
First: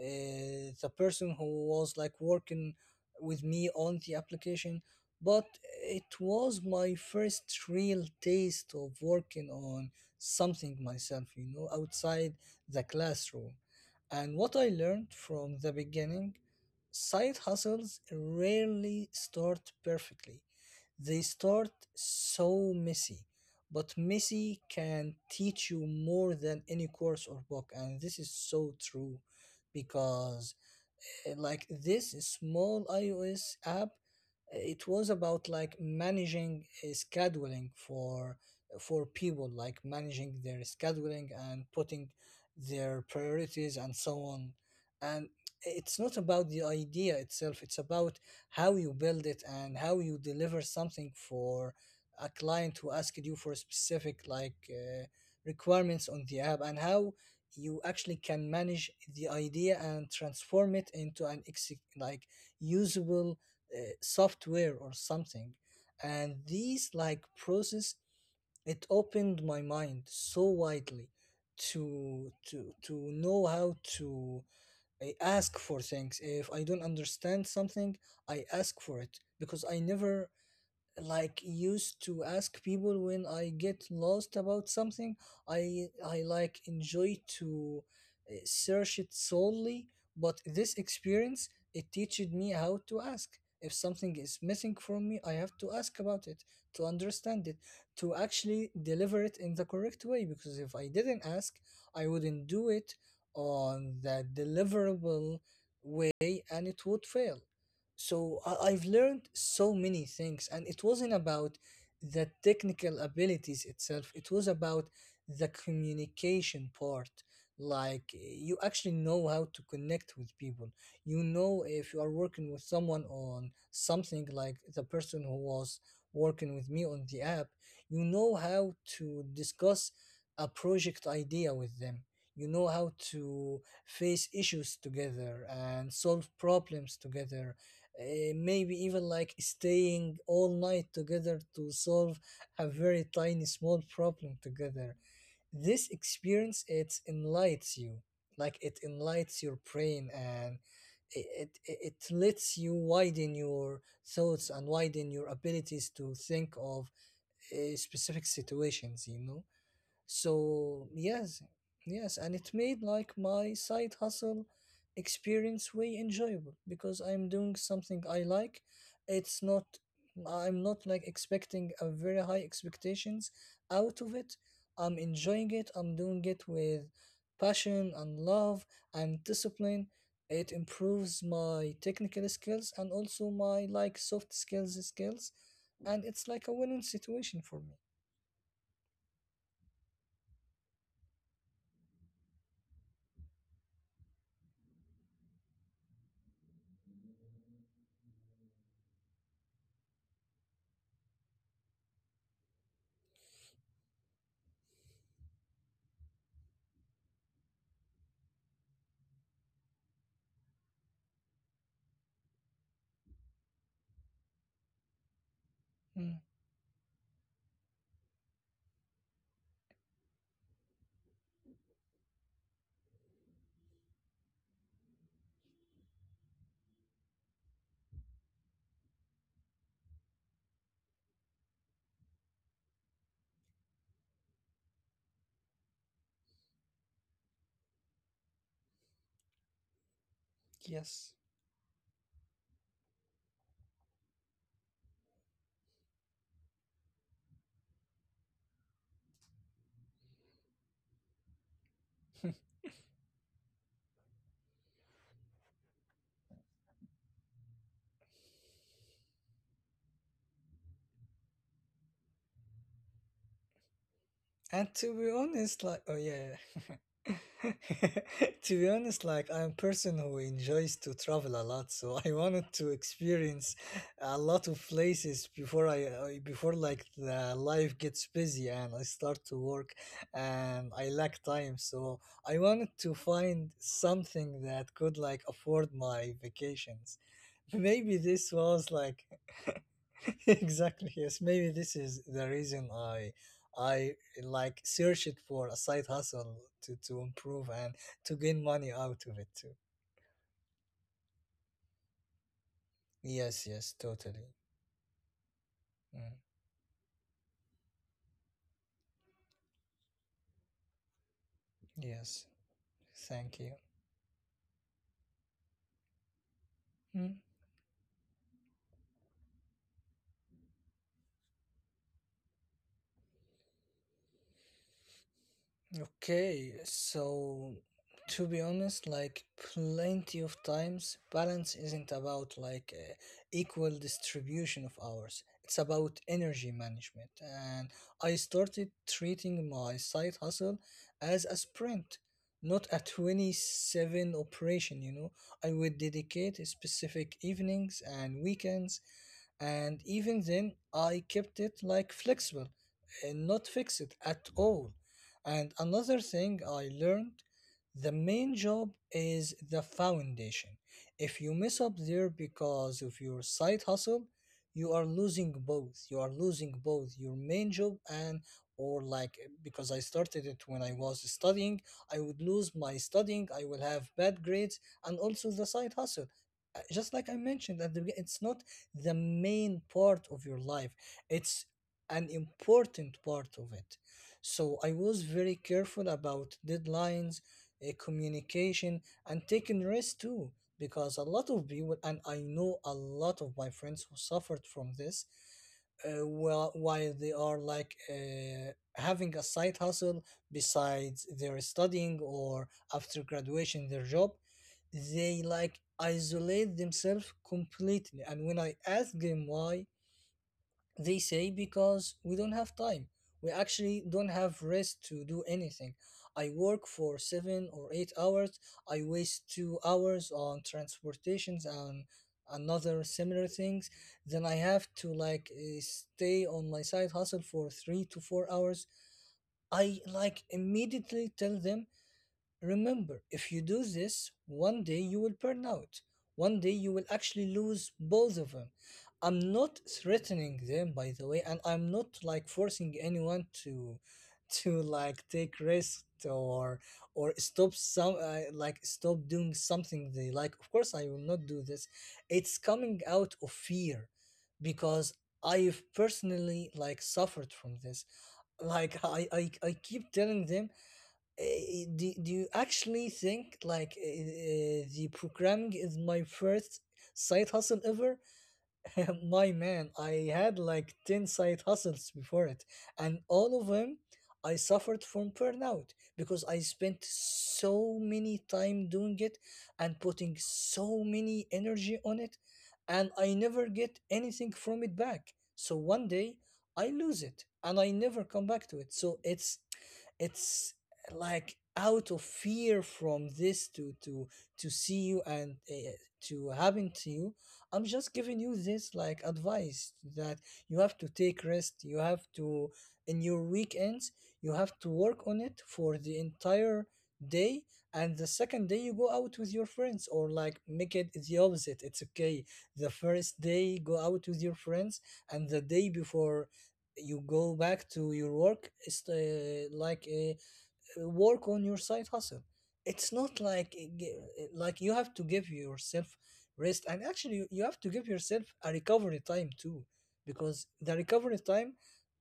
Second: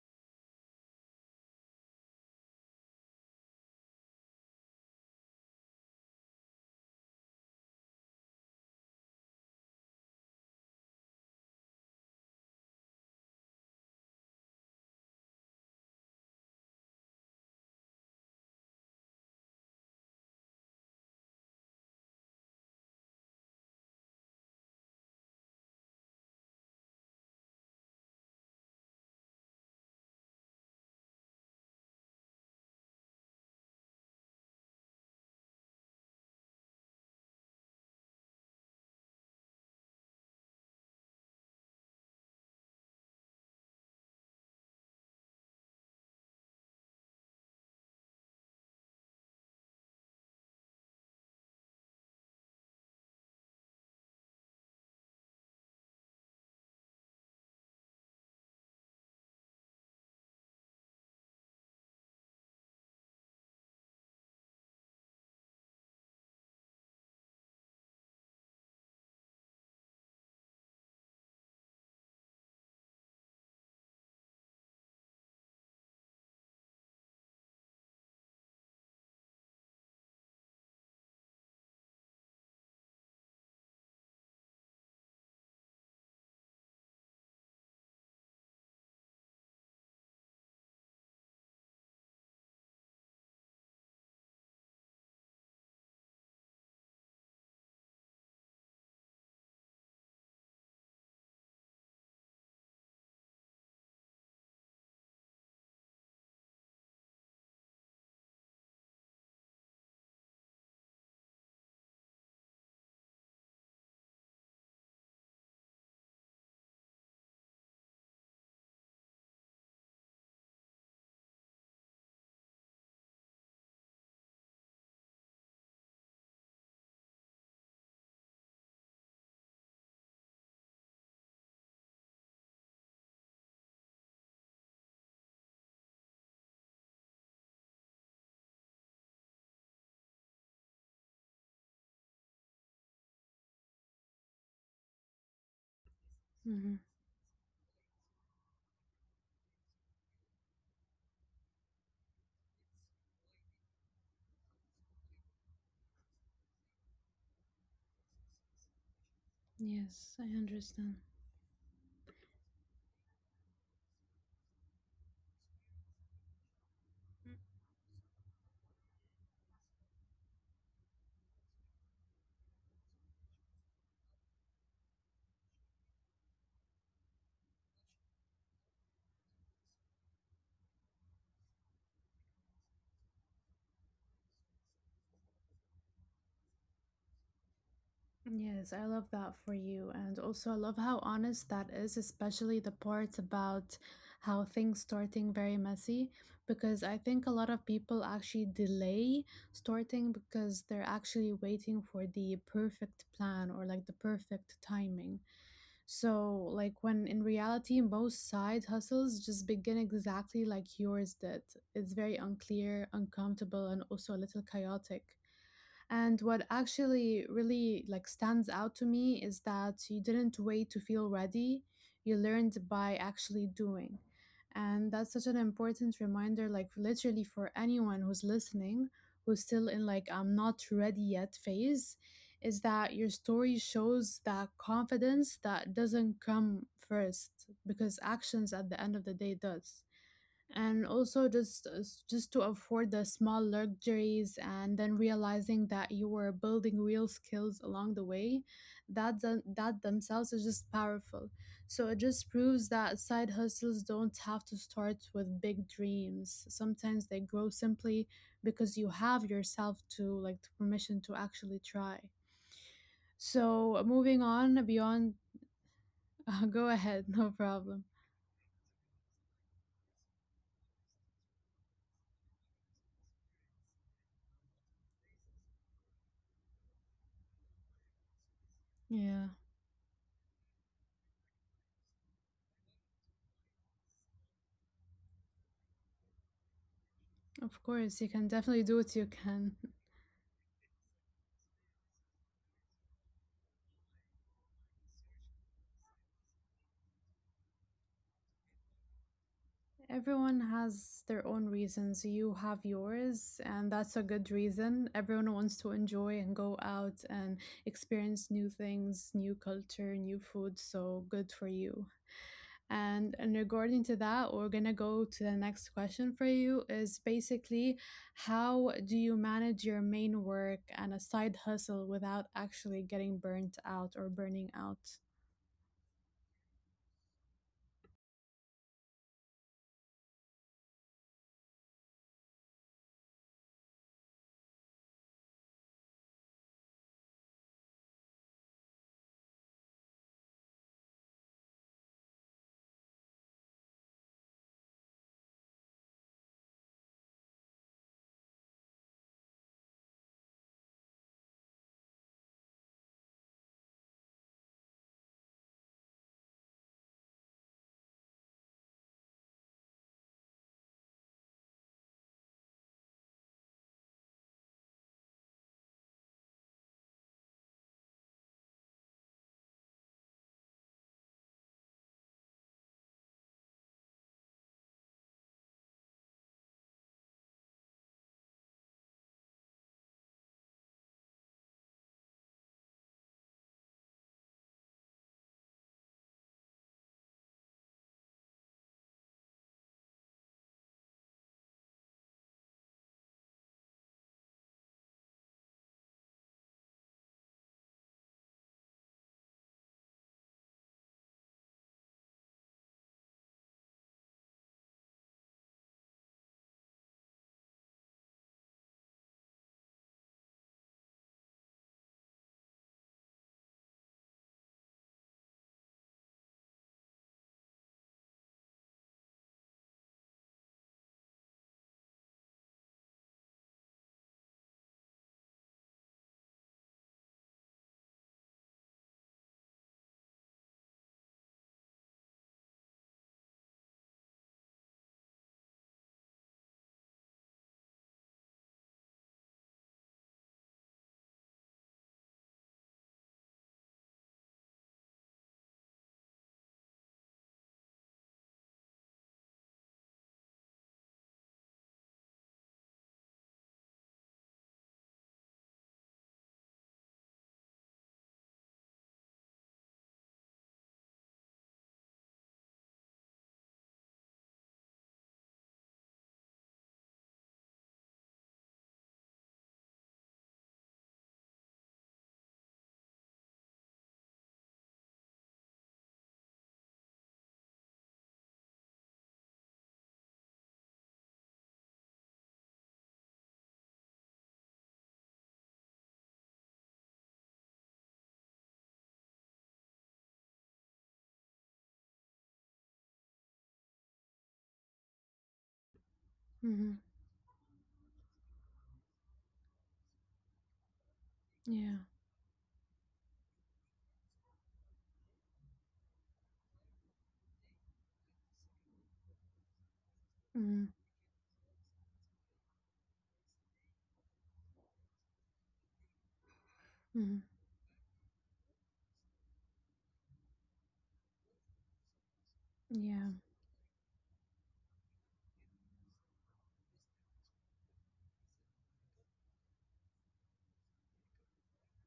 [SPEAKER 1] uh, the person who was like working with me on the application. But it was my first real taste of working on something myself, you know, outside the classroom. And what I learned from the beginning: side hustles rarely start perfectly, they start so messy. But messy can teach you more than any course or book, and this is so true. Because uh, like this small iOS app, uh, it was about like managing uh, scheduling for for people, like managing their scheduling and putting their priorities and so on. And it's not about the idea itself; it's about how you build it and how you deliver something for a client who asked you for specific like uh, requirements on the app, and how you actually can manage the idea and transform it into an exe- like usable uh, software or something. And these like process, it opened my mind so widely to to to know how to uh, ask for things. If I don't understand something, I ask for it, because I never like used to ask people when I get lost about something. I I like enjoy to uh, search it solely, but this experience, it teaches me how to ask. If something is missing from me, I have to ask about it to understand it, to actually deliver it in the correct way. Because if I didn't ask, I wouldn't do it on the deliverable way, and it would fail. So I- I've learned so many things, and it wasn't about the technical abilities itself, it was about the communication part. Like, you actually know how to connect with people. You know, if you are working with someone on something, like the person who was working with me on the app, you know how to discuss a project idea with them. You know how to face issues together and solve problems together, uh, maybe even like staying all night together to solve a very tiny small problem together. This experience,
[SPEAKER 2] Hmm.
[SPEAKER 1] it enlightens you, like it enlightens your brain, and it, it it it lets you widen your thoughts and widen your abilities to think of uh, specific situations, you know.
[SPEAKER 2] Yes, I
[SPEAKER 1] So
[SPEAKER 2] understand.
[SPEAKER 1] yes, yes, and it made like my side hustle experience way enjoyable because I'm doing something I like. It's not, I'm not like expecting a very high expectations out of it. I'm enjoying it. I'm doing it with passion and love and discipline. It improves my technical skills and also my like soft skills skills, and it's like a winning situation for me.
[SPEAKER 2] Yes, I love that for you. And also, I love how honest that is, especially the part about how things starting very messy, because I think a lot of people actually delay starting because they're actually waiting for the perfect plan or like the perfect timing. So, like, when in reality, most side hustles just begin exactly like yours did. It's very unclear, uncomfortable, and also a little chaotic.
[SPEAKER 1] Mm,
[SPEAKER 2] And what actually really like stands out to me is that you didn't wait to feel ready. You learned by actually doing. And that's such an important reminder, like literally for anyone who's listening, who's still in like I'm not ready yet phase, is that your story shows that confidence that doesn't come first because actions at the end of the day does. And
[SPEAKER 1] yes.
[SPEAKER 2] also just just to afford the small luxuries and then realizing that you were building real skills along the way, that th- that themselves is just powerful. So it just proves that side hustles don't have to start with big dreams. Sometimes they grow simply because you have yourself to like the permission to actually try. So moving
[SPEAKER 1] And
[SPEAKER 2] on
[SPEAKER 1] to be
[SPEAKER 2] beyond…
[SPEAKER 1] honest, like, oh yeah,
[SPEAKER 2] Go ahead, no problem.
[SPEAKER 1] to be honest, like, I'm a person who enjoys to travel a lot, so I wanted to experience a lot of places before I, uh, before like the life gets busy and I start to
[SPEAKER 2] Yeah,
[SPEAKER 1] work and I lack time. So I wanted to find something that could like afford my vacations.
[SPEAKER 2] of
[SPEAKER 1] Maybe
[SPEAKER 2] course, you
[SPEAKER 1] this
[SPEAKER 2] can
[SPEAKER 1] was
[SPEAKER 2] definitely do
[SPEAKER 1] like
[SPEAKER 2] what you can.
[SPEAKER 1] exactly, yes, maybe this is the reason i i like search it for a side hustle to to improve and to gain money out of it too.
[SPEAKER 2] Everyone has their own reasons. You have
[SPEAKER 1] Yes,
[SPEAKER 2] yours,
[SPEAKER 1] yes,
[SPEAKER 2] and that's a
[SPEAKER 1] totally.
[SPEAKER 2] good reason. Everyone wants to
[SPEAKER 1] Mm,
[SPEAKER 2] enjoy and go out and experience new things, new culture, new food. So good for you.
[SPEAKER 1] yes.
[SPEAKER 2] And
[SPEAKER 1] Thank
[SPEAKER 2] in
[SPEAKER 1] you.
[SPEAKER 2] regarding to that, we're gonna go to the next question for you is
[SPEAKER 1] Mm.
[SPEAKER 2] basically, how do you manage your main work and a side hustle without actually getting burnt out or burning out?
[SPEAKER 1] Okay, so to be honest, like plenty of times, balance isn't about like uh, equal distribution of hours. It's about energy management, and I started treating my side hustle as a sprint, not a twenty-seven operation. You know, I would dedicate specific evenings and weekends, and even then, I kept it like flexible and not fixed at all. And another thing I learned: the main job is the foundation. If you mess up there because of your side hustle, you are losing both. You are losing both your main job and, or like because I started it when I was studying, I would lose my studying, I will have bad grades and also the side hustle. Uh, Just like I mentioned at the beginning, it's not the main part of your life. It's an important part of it. So I was very careful about deadlines, uh, communication, and taking risks too. Because a lot of people, and I know a lot of my friends who suffered from this, uh, well, while they are like uh, having a side hustle besides their studying or after graduation their job, they like isolate themselves completely. And when I ask them why, they say because we don't have time. We actually don't have rest to do anything. I work for seven or eight hours. I waste two hours on transportations and another similar things. Then I have to like eh, stay on my side hustle for three to four hours. I like immediately tell them, remember, if you do this, one day you will burn out. One day you will actually lose both of them. I'm not threatening them, by the way, and I'm not like forcing anyone to, to like take risks or or stop some uh, like stop doing something they like. Of course, I will not do this. It's coming out of fear, because I've personally like suffered from this. Like I I, I keep telling them, uh, do, do you actually think like uh, the programming is my first side hustle ever? My man, I had like ten side hustles before it, and all of them I suffered from burnout because I spent so many time doing it and putting so many energy on it, and I never get anything from it back. So one day I lose it and I never come back to it. So it's it's like out of fear from this to to to see you, and uh, to happen to
[SPEAKER 2] Mhm.
[SPEAKER 1] you. I'm just giving you this like advice that you have to take rest. You
[SPEAKER 2] Yeah.
[SPEAKER 1] have to, in your weekends, you have to work on it for the entire day. And the second day, you go out with your friends, or like make
[SPEAKER 2] Mhm.
[SPEAKER 1] it the opposite. It's okay. The first day, go out with your friends, and the day before, you
[SPEAKER 2] Mhm.
[SPEAKER 1] go back to your work. Is uh, like uh, uh, work on your side hustle it's not
[SPEAKER 2] Yeah.
[SPEAKER 1] like uh, gi- uh, like you have to give yourself rest, and actually you you have to give yourself a recovery time too. Because the recovery time,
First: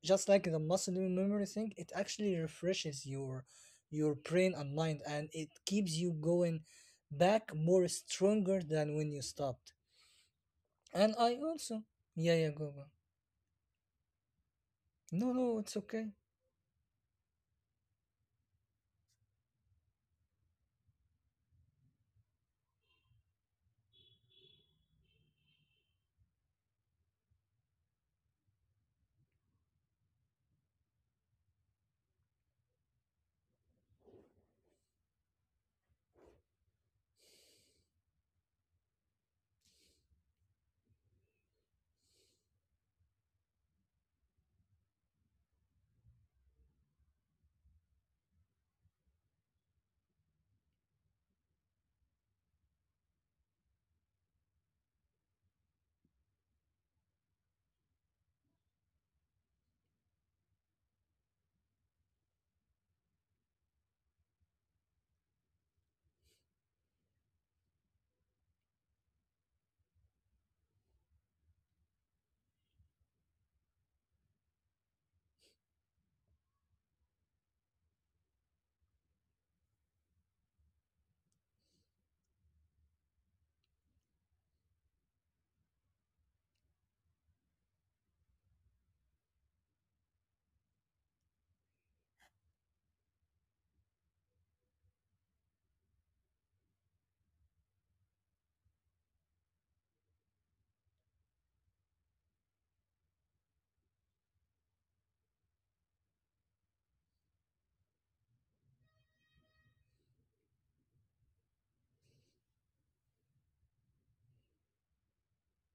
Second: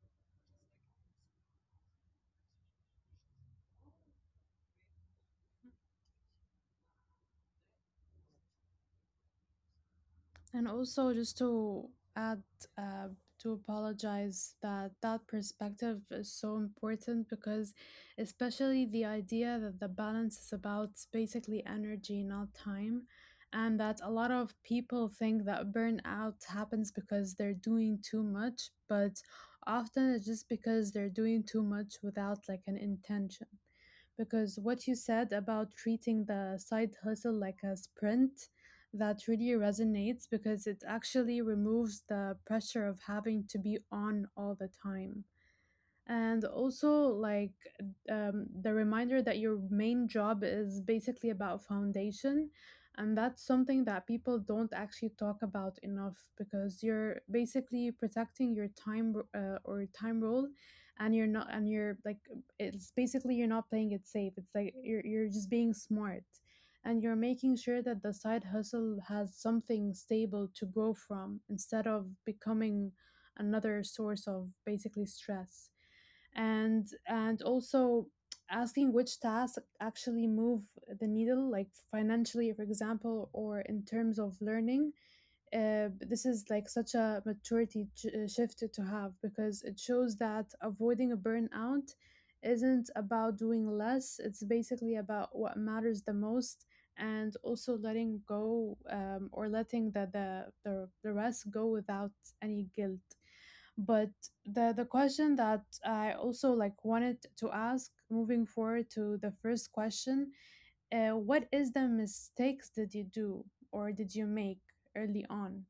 [SPEAKER 1] just like the muscle memory thing, it actually refreshes your your brain and mind, and it keeps you going back more stronger than when you stopped.
[SPEAKER 2] And also,
[SPEAKER 1] And I
[SPEAKER 2] just
[SPEAKER 1] also,
[SPEAKER 2] to
[SPEAKER 1] yeah
[SPEAKER 2] add,
[SPEAKER 1] yeah, go go.
[SPEAKER 2] uh, to apologize, that that
[SPEAKER 1] No no, it's
[SPEAKER 2] perspective
[SPEAKER 1] okay.
[SPEAKER 2] is so important because, especially the idea that the balance is about basically energy, not time, and that a lot of people think that burnout happens because they're doing too much, but often it's just because they're doing too much without like an intention. Because what you said about treating the side hustle like a sprint, that really resonates because it actually removes the pressure of having to be on all the time. And also like, um, the reminder that your main job is basically about foundation, and that's something that people don't actually talk about enough, because you're basically protecting your time r- uh, or time role, and you're not and you're like, it's basically you're not playing it safe, it's like you're, you're just being smart. And you're making sure that the side hustle has something stable to grow from instead of becoming another source of basically stress. And and also asking which tasks actually move the needle, like financially for example, or in terms of learning. Uh, this is like such a maturity ch- uh, shift to have, because it shows that avoiding a burnout isn't about doing less, it's basically about what matters the most. And also letting go, um, or letting the, the the the rest go without any guilt. But the the question that I also like wanted to ask, moving forward to the first question, uh, what is the mistakes did you do, or did you make, early on?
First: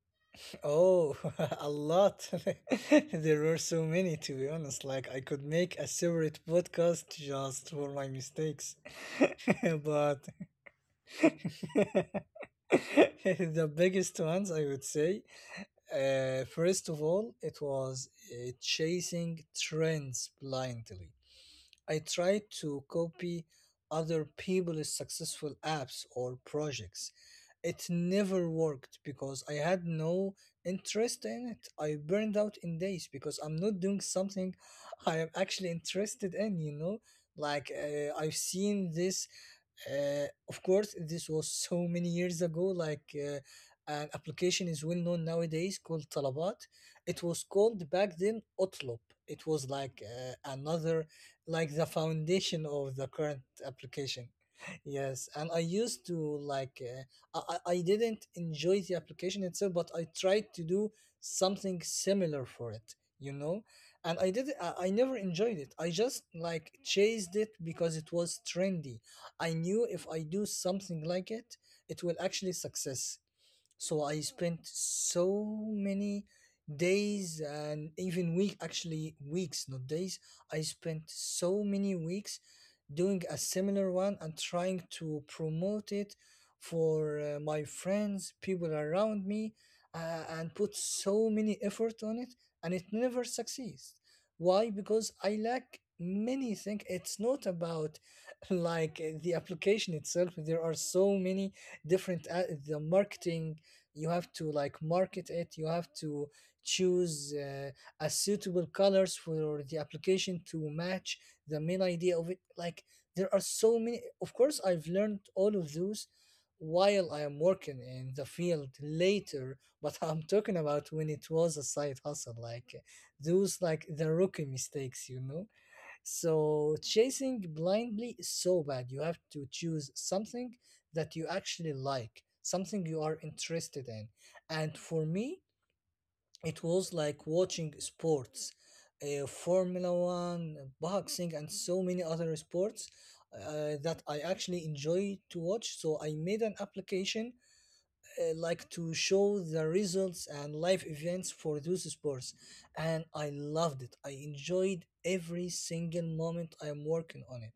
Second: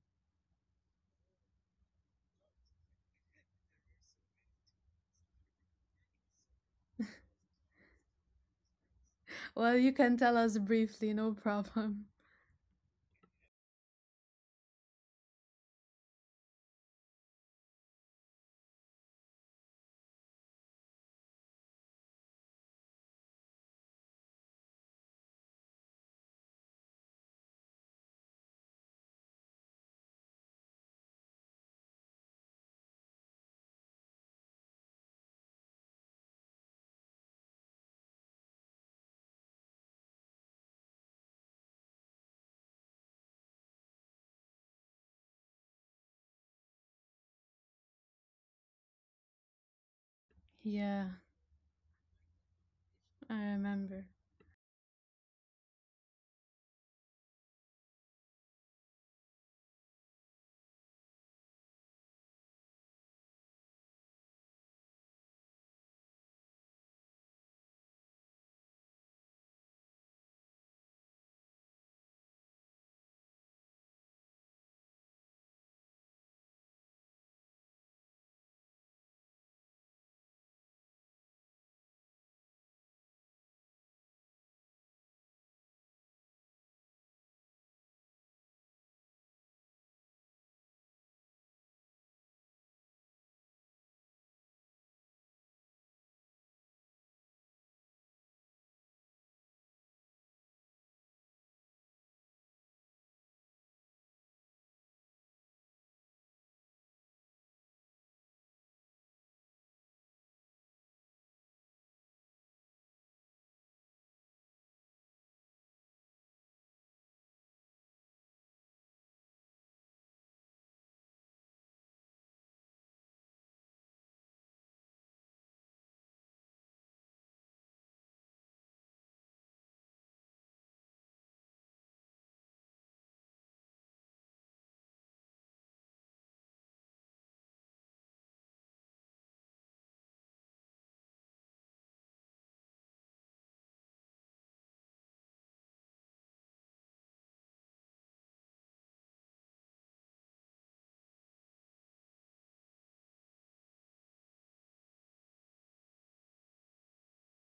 [SPEAKER 1] Oh, a lot. There were so many, to be honest. Like, I could make a separate podcast just for my mistakes.
[SPEAKER 2] Well, you can
[SPEAKER 1] But
[SPEAKER 2] tell us briefly, no problem.
[SPEAKER 1] the biggest ones, I would say, uh, first of all, it was uh, chasing trends blindly. I tried to copy other people's successful apps or projects. It never worked because I had no interest in it. I burned out in days because I'm not doing something I am actually interested in, you know? Like, uh, I've seen this, uh, of course this was so many years ago, like uh, an application is well known nowadays called Talabat. It was called back then Otlop. It was like uh, another
[SPEAKER 2] Yeah,
[SPEAKER 1] like the foundation of the
[SPEAKER 2] I
[SPEAKER 1] current
[SPEAKER 2] remember.
[SPEAKER 1] application. Yes, and I used to like uh, I, I I didn't enjoy the application itself, but I tried to do something similar for it, you know. And I did, i, I never enjoyed it, I just like chased it because it was trendy. I knew if I do something like it, it will actually success. So I spent so many days and even week actually weeks, not days. I spent so many weeks doing a similar one and trying to promote it for uh, my friends, people around me, uh, and put so many effort on it, and it never succeeds. Why? Because I lack many things. It's not about like uh, the application itself. There are so many different uh, the marketing you have to like market it you have to choose uh, a suitable colors for the application to match the main idea of it like there are so many of course I've learned all of those while I am working in the field later but I'm talking about when it was a side hustle like those like the rookie mistakes you know so chasing blindly is so bad. You have to choose something that you actually like, something you are interested in. And for me, it was like watching sports, uh, Formula One, boxing, and so many other sports uh, that I actually enjoy to watch. So I made an application uh, like to show the results and live events for those sports and I loved it I enjoyed every single moment I'm working on it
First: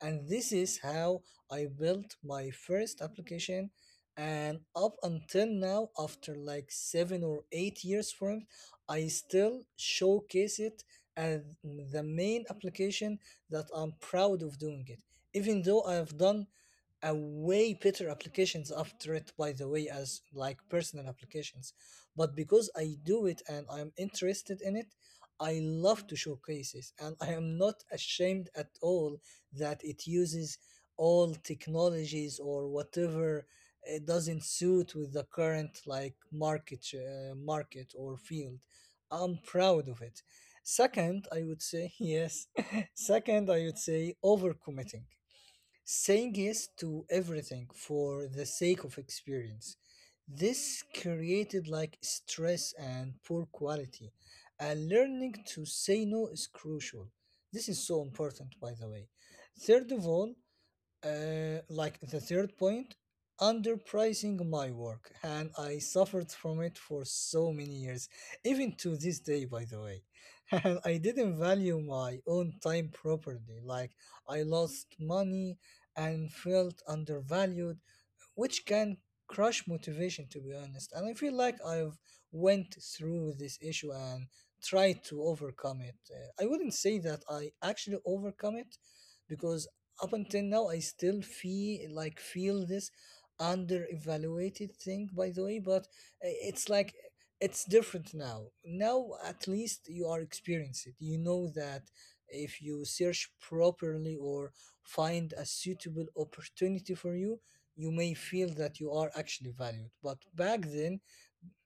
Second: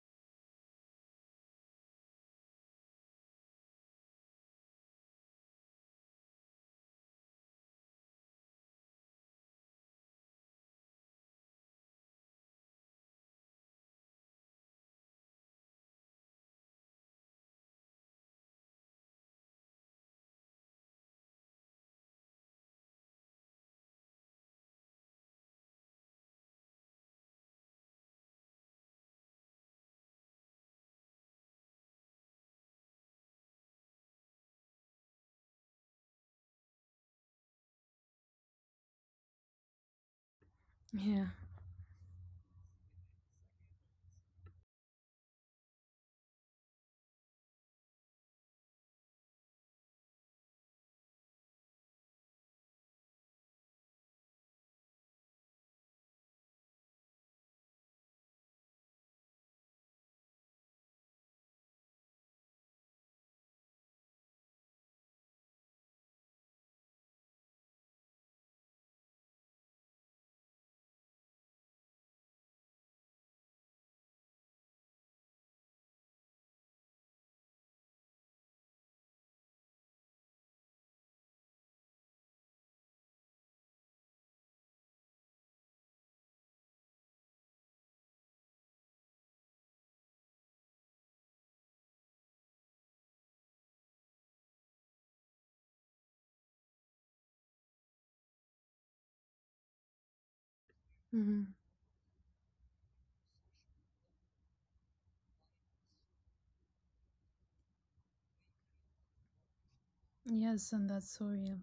[SPEAKER 1] and this is how I built my first application and up until now after like seven or eight years from it I still showcase it as the main application that I'm proud of doing it even though I've done a way better applications after it by the way as like personal applications but because I do it and I'm interested in it I love to showcase it and I am not ashamed at all that it uses all technologies or whatever it doesn't suit with the current like market uh, market or field I'm proud of it.
[SPEAKER 2] Yeah.
[SPEAKER 1] Second I would say yes second I would say overcommitting, saying yes to everything for the sake of experience. This created like stress and poor quality, and learning to say no is crucial. This is so important, by the way. Third of all, uh, like the third point, underpricing my work, and I suffered from it for so many years, even to this day, by the way. And I didn't value my own time properly. Like, I lost money and felt undervalued which can crush motivation to be honest and I feel like I've went through this issue and tried to overcome it. Uh, I wouldn't say that I actually overcome it because up until now I still feel like feel this under evaluated thing by the way but i- it's like it's different now, now at least you are experienced you know
[SPEAKER 2] Hmm.
[SPEAKER 1] that if you search properly or find a suitable opportunity for you you may feel that you are actually valued. But back
[SPEAKER 2] Yes, and
[SPEAKER 1] then,
[SPEAKER 2] that's so real.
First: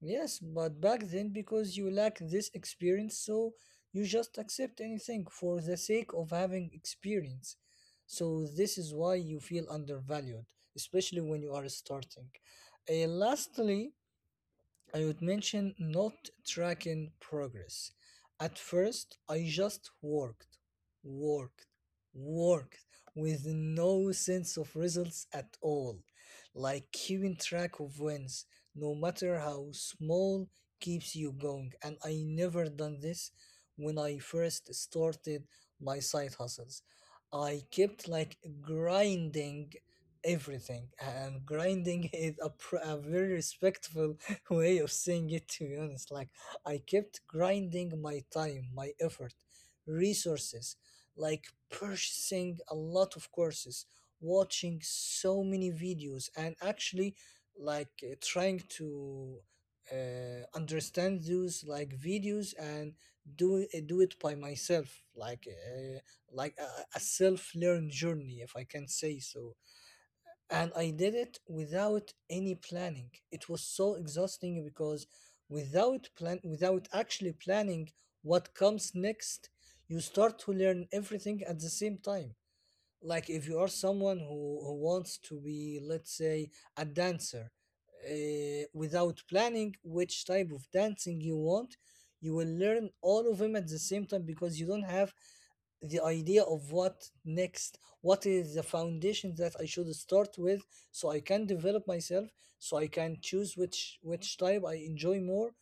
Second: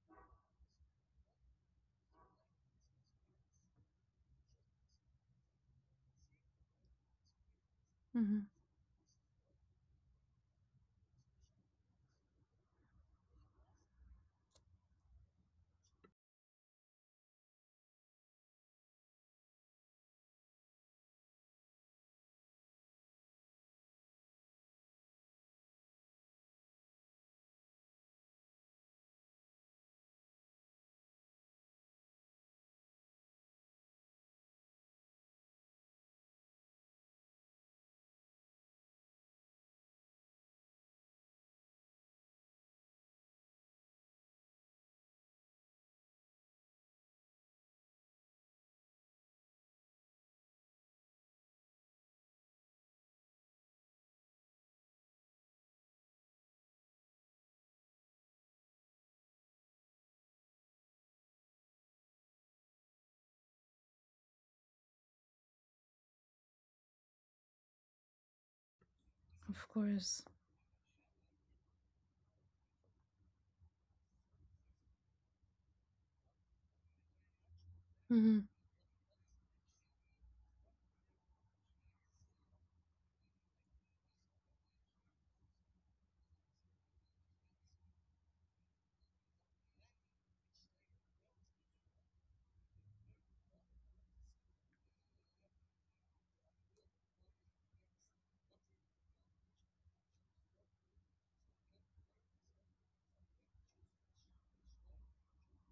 [SPEAKER 1] yes, but back then, because you lack this experience, so you just accept anything for the sake of having experience. So
[SPEAKER 2] Hmm.
[SPEAKER 1] this is why you feel undervalued, especially when you are starting. Uh, lastly, I would mention not tracking progress. At first, I just worked, worked, worked with no sense of results at all. Like keeping track of wins, no matter how small, keeps you going. And I never done this when I first started my side hustles. I kept like grinding everything, and grinding is a, pr- a very respectful way of saying it, to be honest. Like, I kept grinding my time, my effort, resources, like purchasing a lot of courses, watching so many videos, and actually, like, uh, trying to uh, understand those like videos and do uh, do it by myself, like uh, like a, a self learned journey, if I can say so,
[SPEAKER 2] Of course.
[SPEAKER 1] and I did it without any planning. It was so exhausting because without plan, without actually planning
[SPEAKER 2] Hmm.
[SPEAKER 1] what comes next, you start to learn everything at the same time. Like if you are someone who, who wants to be, let's say, a dancer, uh, without planning which type of dancing you want, you will learn all of them at the same time because you don't have the idea of what next, what is the foundation that I should start with so I can develop myself, so I can choose which which type I enjoy more.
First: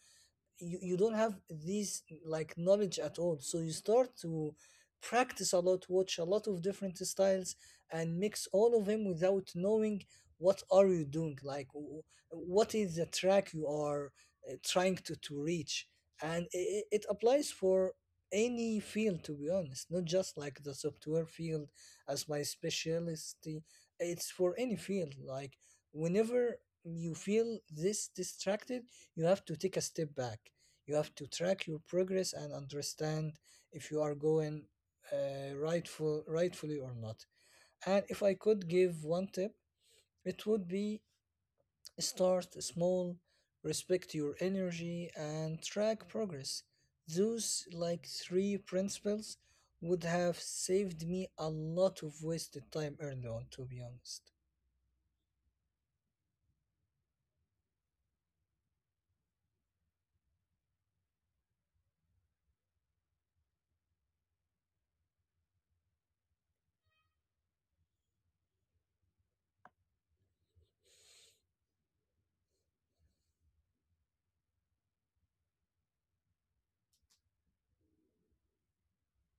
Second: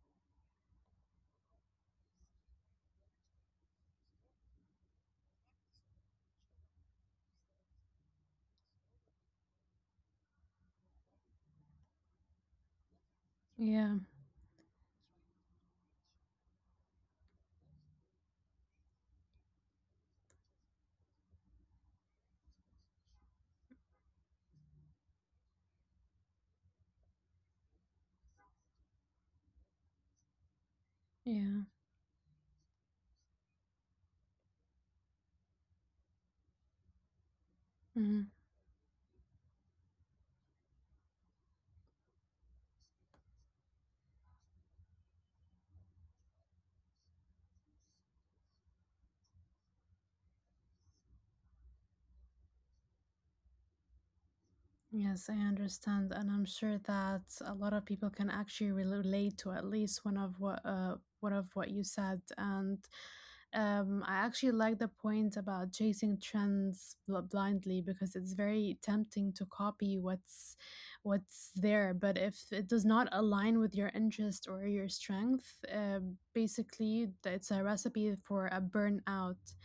[SPEAKER 1] you, you don't have these like knowledge at all so you start to practice a lot, watch a lot of different styles and mix all of them without knowing what are you doing, like w- what is the track you
[SPEAKER 2] Yeah,
[SPEAKER 1] are uh, trying to, to reach. And it, it applies for any field to be honest, not just like the software field as my specialty. It's for any field like whenever you feel this distracted you have to take a step back. You have to
[SPEAKER 2] yeah.
[SPEAKER 1] track your progress and understand if you are going uh, rightful, rightfully or not. And
[SPEAKER 2] Hmm.
[SPEAKER 1] if I could give one tip, it would be start small, respect your energy, and track progress. Those like three principles would have saved me a lot of wasted time early on, to be honest.
[SPEAKER 2] Yes, I understand, and I'm sure that a lot of people can actually relate to at least one of what uh one of what you said. And um, I actually like the point about chasing trends bl- blindly, because it's very tempting to copy what's what's there. But if it does not align with your interest or your strength, uh, basically it's a recipe for a burnout.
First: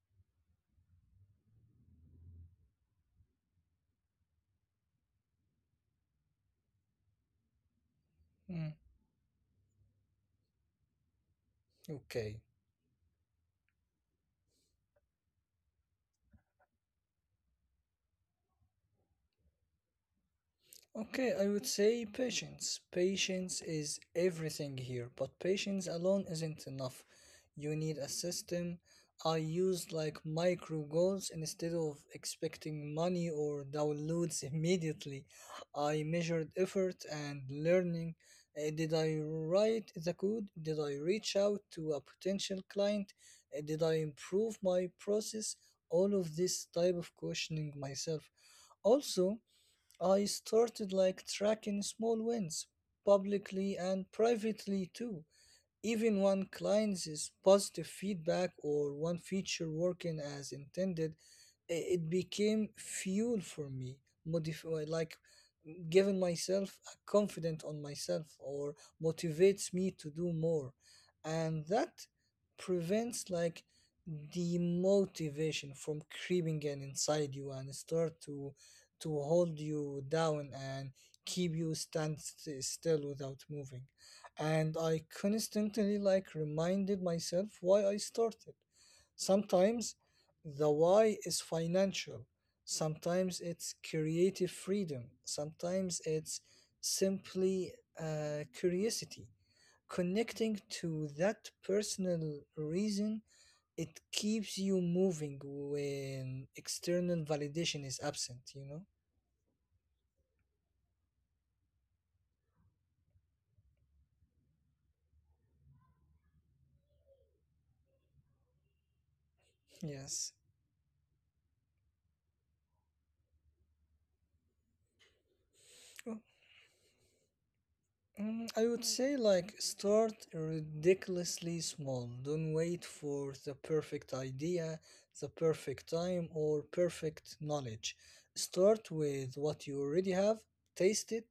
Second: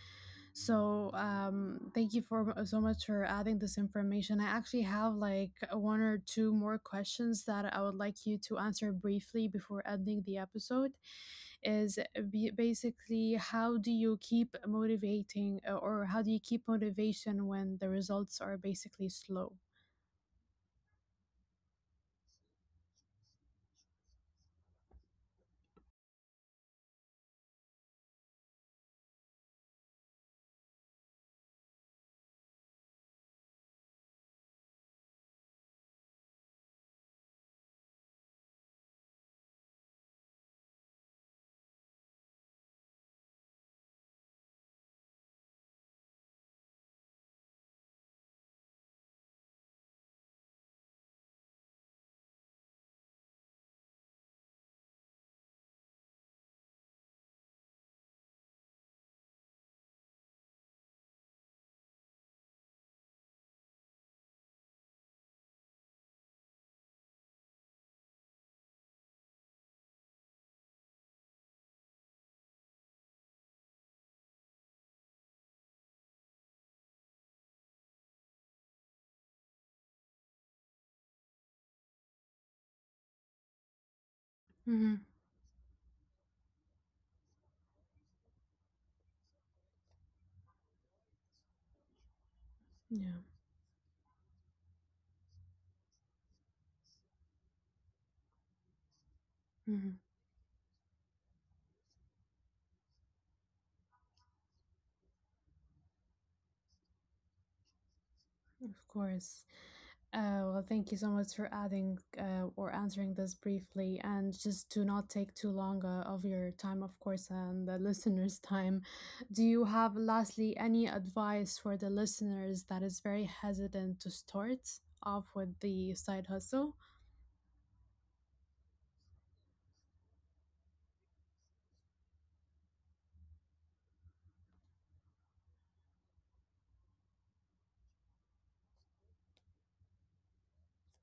[SPEAKER 2] So um, thank you for so much for adding this information. I actually have like one or two more questions that I would like you to
[SPEAKER 1] Mm,
[SPEAKER 2] answer briefly before ending the episode. Is uh, be-
[SPEAKER 1] okay.
[SPEAKER 2] basically, how do you keep motivating uh, or how do you keep motivation when the results are basically slow?
[SPEAKER 1] Okay, I would say patience. Patience is everything here, but patience alone isn't enough. You need a system. I use like micro goals instead of expecting money or downloads immediately. I measured effort and learning. Uh, did I write the code? Did I reach out to a potential client? Uh, did I improve my process? All of this type of questioning myself. Also I started like tracking small wins, publicly and privately too. Even when clients' positive feedback or one feature working as intended, i- it became fuel for me, modif- uh, like giving myself a confident on myself or motivates me to do more. And that prevents like demotivation from creeping in inside you and start to to hold you down and keep you stand st- still without moving, and I
[SPEAKER 2] Hmm.
[SPEAKER 1] constantly like reminded myself why I started. Sometimes the why is financial, sometimes
[SPEAKER 2] Yeah.
[SPEAKER 1] it's creative freedom, sometimes it's simply uh, curiosity.
[SPEAKER 2] Hmm.
[SPEAKER 1] Connecting to that personal reason, it keeps you moving when external validation is absent, you know?
[SPEAKER 2] Of course. Uh, well, thank you so much for adding uh, or answering this briefly, and just to not take too long uh, of your time, of course, and the listeners' time. Do you have,
[SPEAKER 1] Yes.
[SPEAKER 2] lastly, any advice for the listeners that is very hesitant to start off with
[SPEAKER 1] Oh.
[SPEAKER 2] the side hustle?
[SPEAKER 1] Mm, I would say like start ridiculously small. Don't wait for the perfect idea, the perfect time, or perfect knowledge. Start with what you already have, taste it,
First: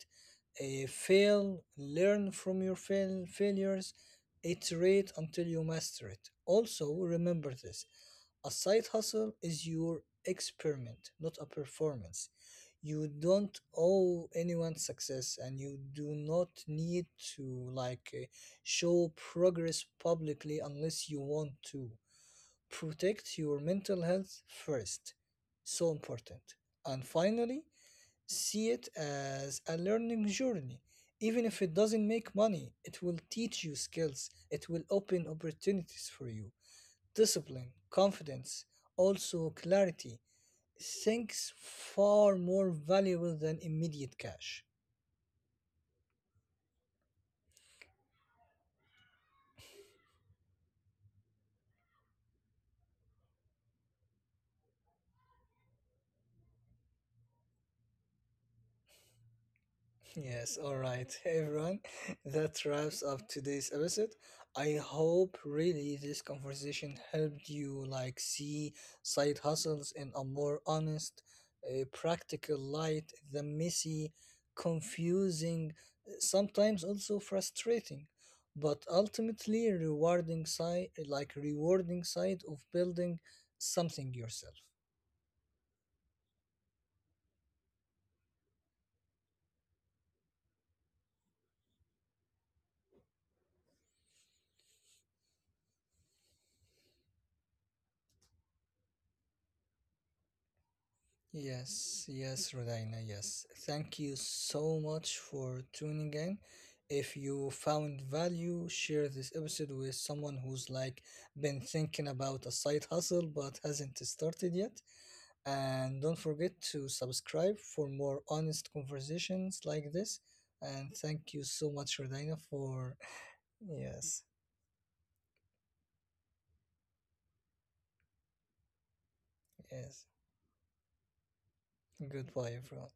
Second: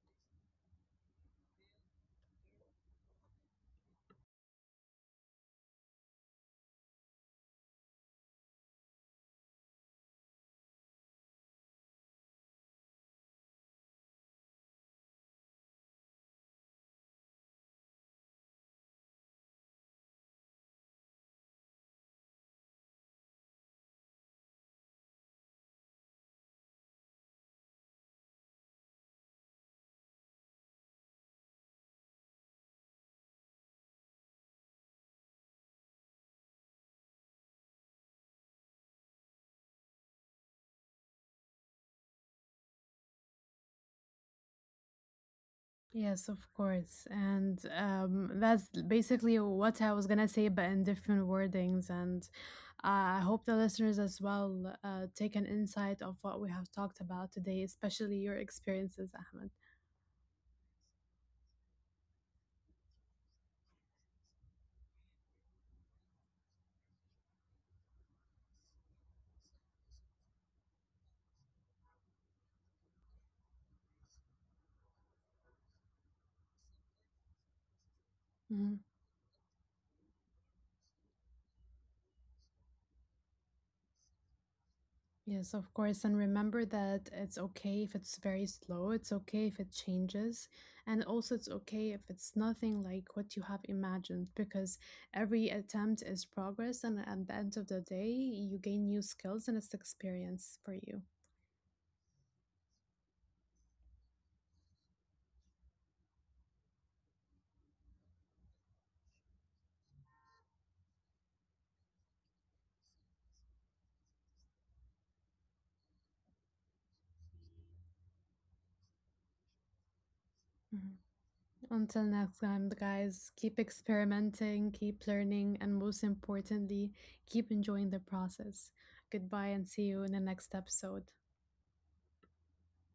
[SPEAKER 1] eh, fail, learn from your fail- failures, iterate until you master it. Also, remember this, a side hustle is your experiment, not a performance. You don't owe anyone success and you do not need to like uh, show progress publicly unless you want to. Protect your mental health first, so important. And finally see it as a learning journey, even if it doesn't make money it will teach you skills, it will open opportunities for you, discipline, confidence, also clarity. Things far more valuable than immediate cash.
[SPEAKER 2] Yes, of course. And um, that's basically what I was gonna say, but in different wordings. And uh, I hope the listeners as well uh, take an insight of what we have talked about today, especially your experiences, Ahmed.
[SPEAKER 1] Yes, all right, hey everyone. That wraps up today's episode. I hope really this conversation helped you like see side hustles in a more honest, uh, practical light than messy, confusing, sometimes also frustrating,
[SPEAKER 2] Mhm.
[SPEAKER 1] but ultimately rewarding side like rewarding side of building something yourself.
[SPEAKER 2] Yes, of course. And remember that it's okay if it's very slow, it's okay if it changes, and also it's okay if it's nothing like what you have imagined, because every attempt is progress. And at the end of the day, you gain new skills and it's experience for you.
[SPEAKER 1] Yes, yes, Rodina, yes. Thank you so much for tuning in. If you found value, share this episode with someone who's like been thinking about a side hustle but hasn't started yet. And don't forget to subscribe for more honest conversations like this. And
[SPEAKER 2] Mhm.
[SPEAKER 1] thank you so much,
[SPEAKER 2] Until
[SPEAKER 1] Rodina,
[SPEAKER 2] next time,
[SPEAKER 1] for
[SPEAKER 2] guys, keep
[SPEAKER 1] yes,
[SPEAKER 2] experimenting, keep learning, and most importantly, keep enjoying the process. Goodbye, and see you
[SPEAKER 1] yes.
[SPEAKER 2] in the next episode.
[SPEAKER 1] Goodbye, everyone.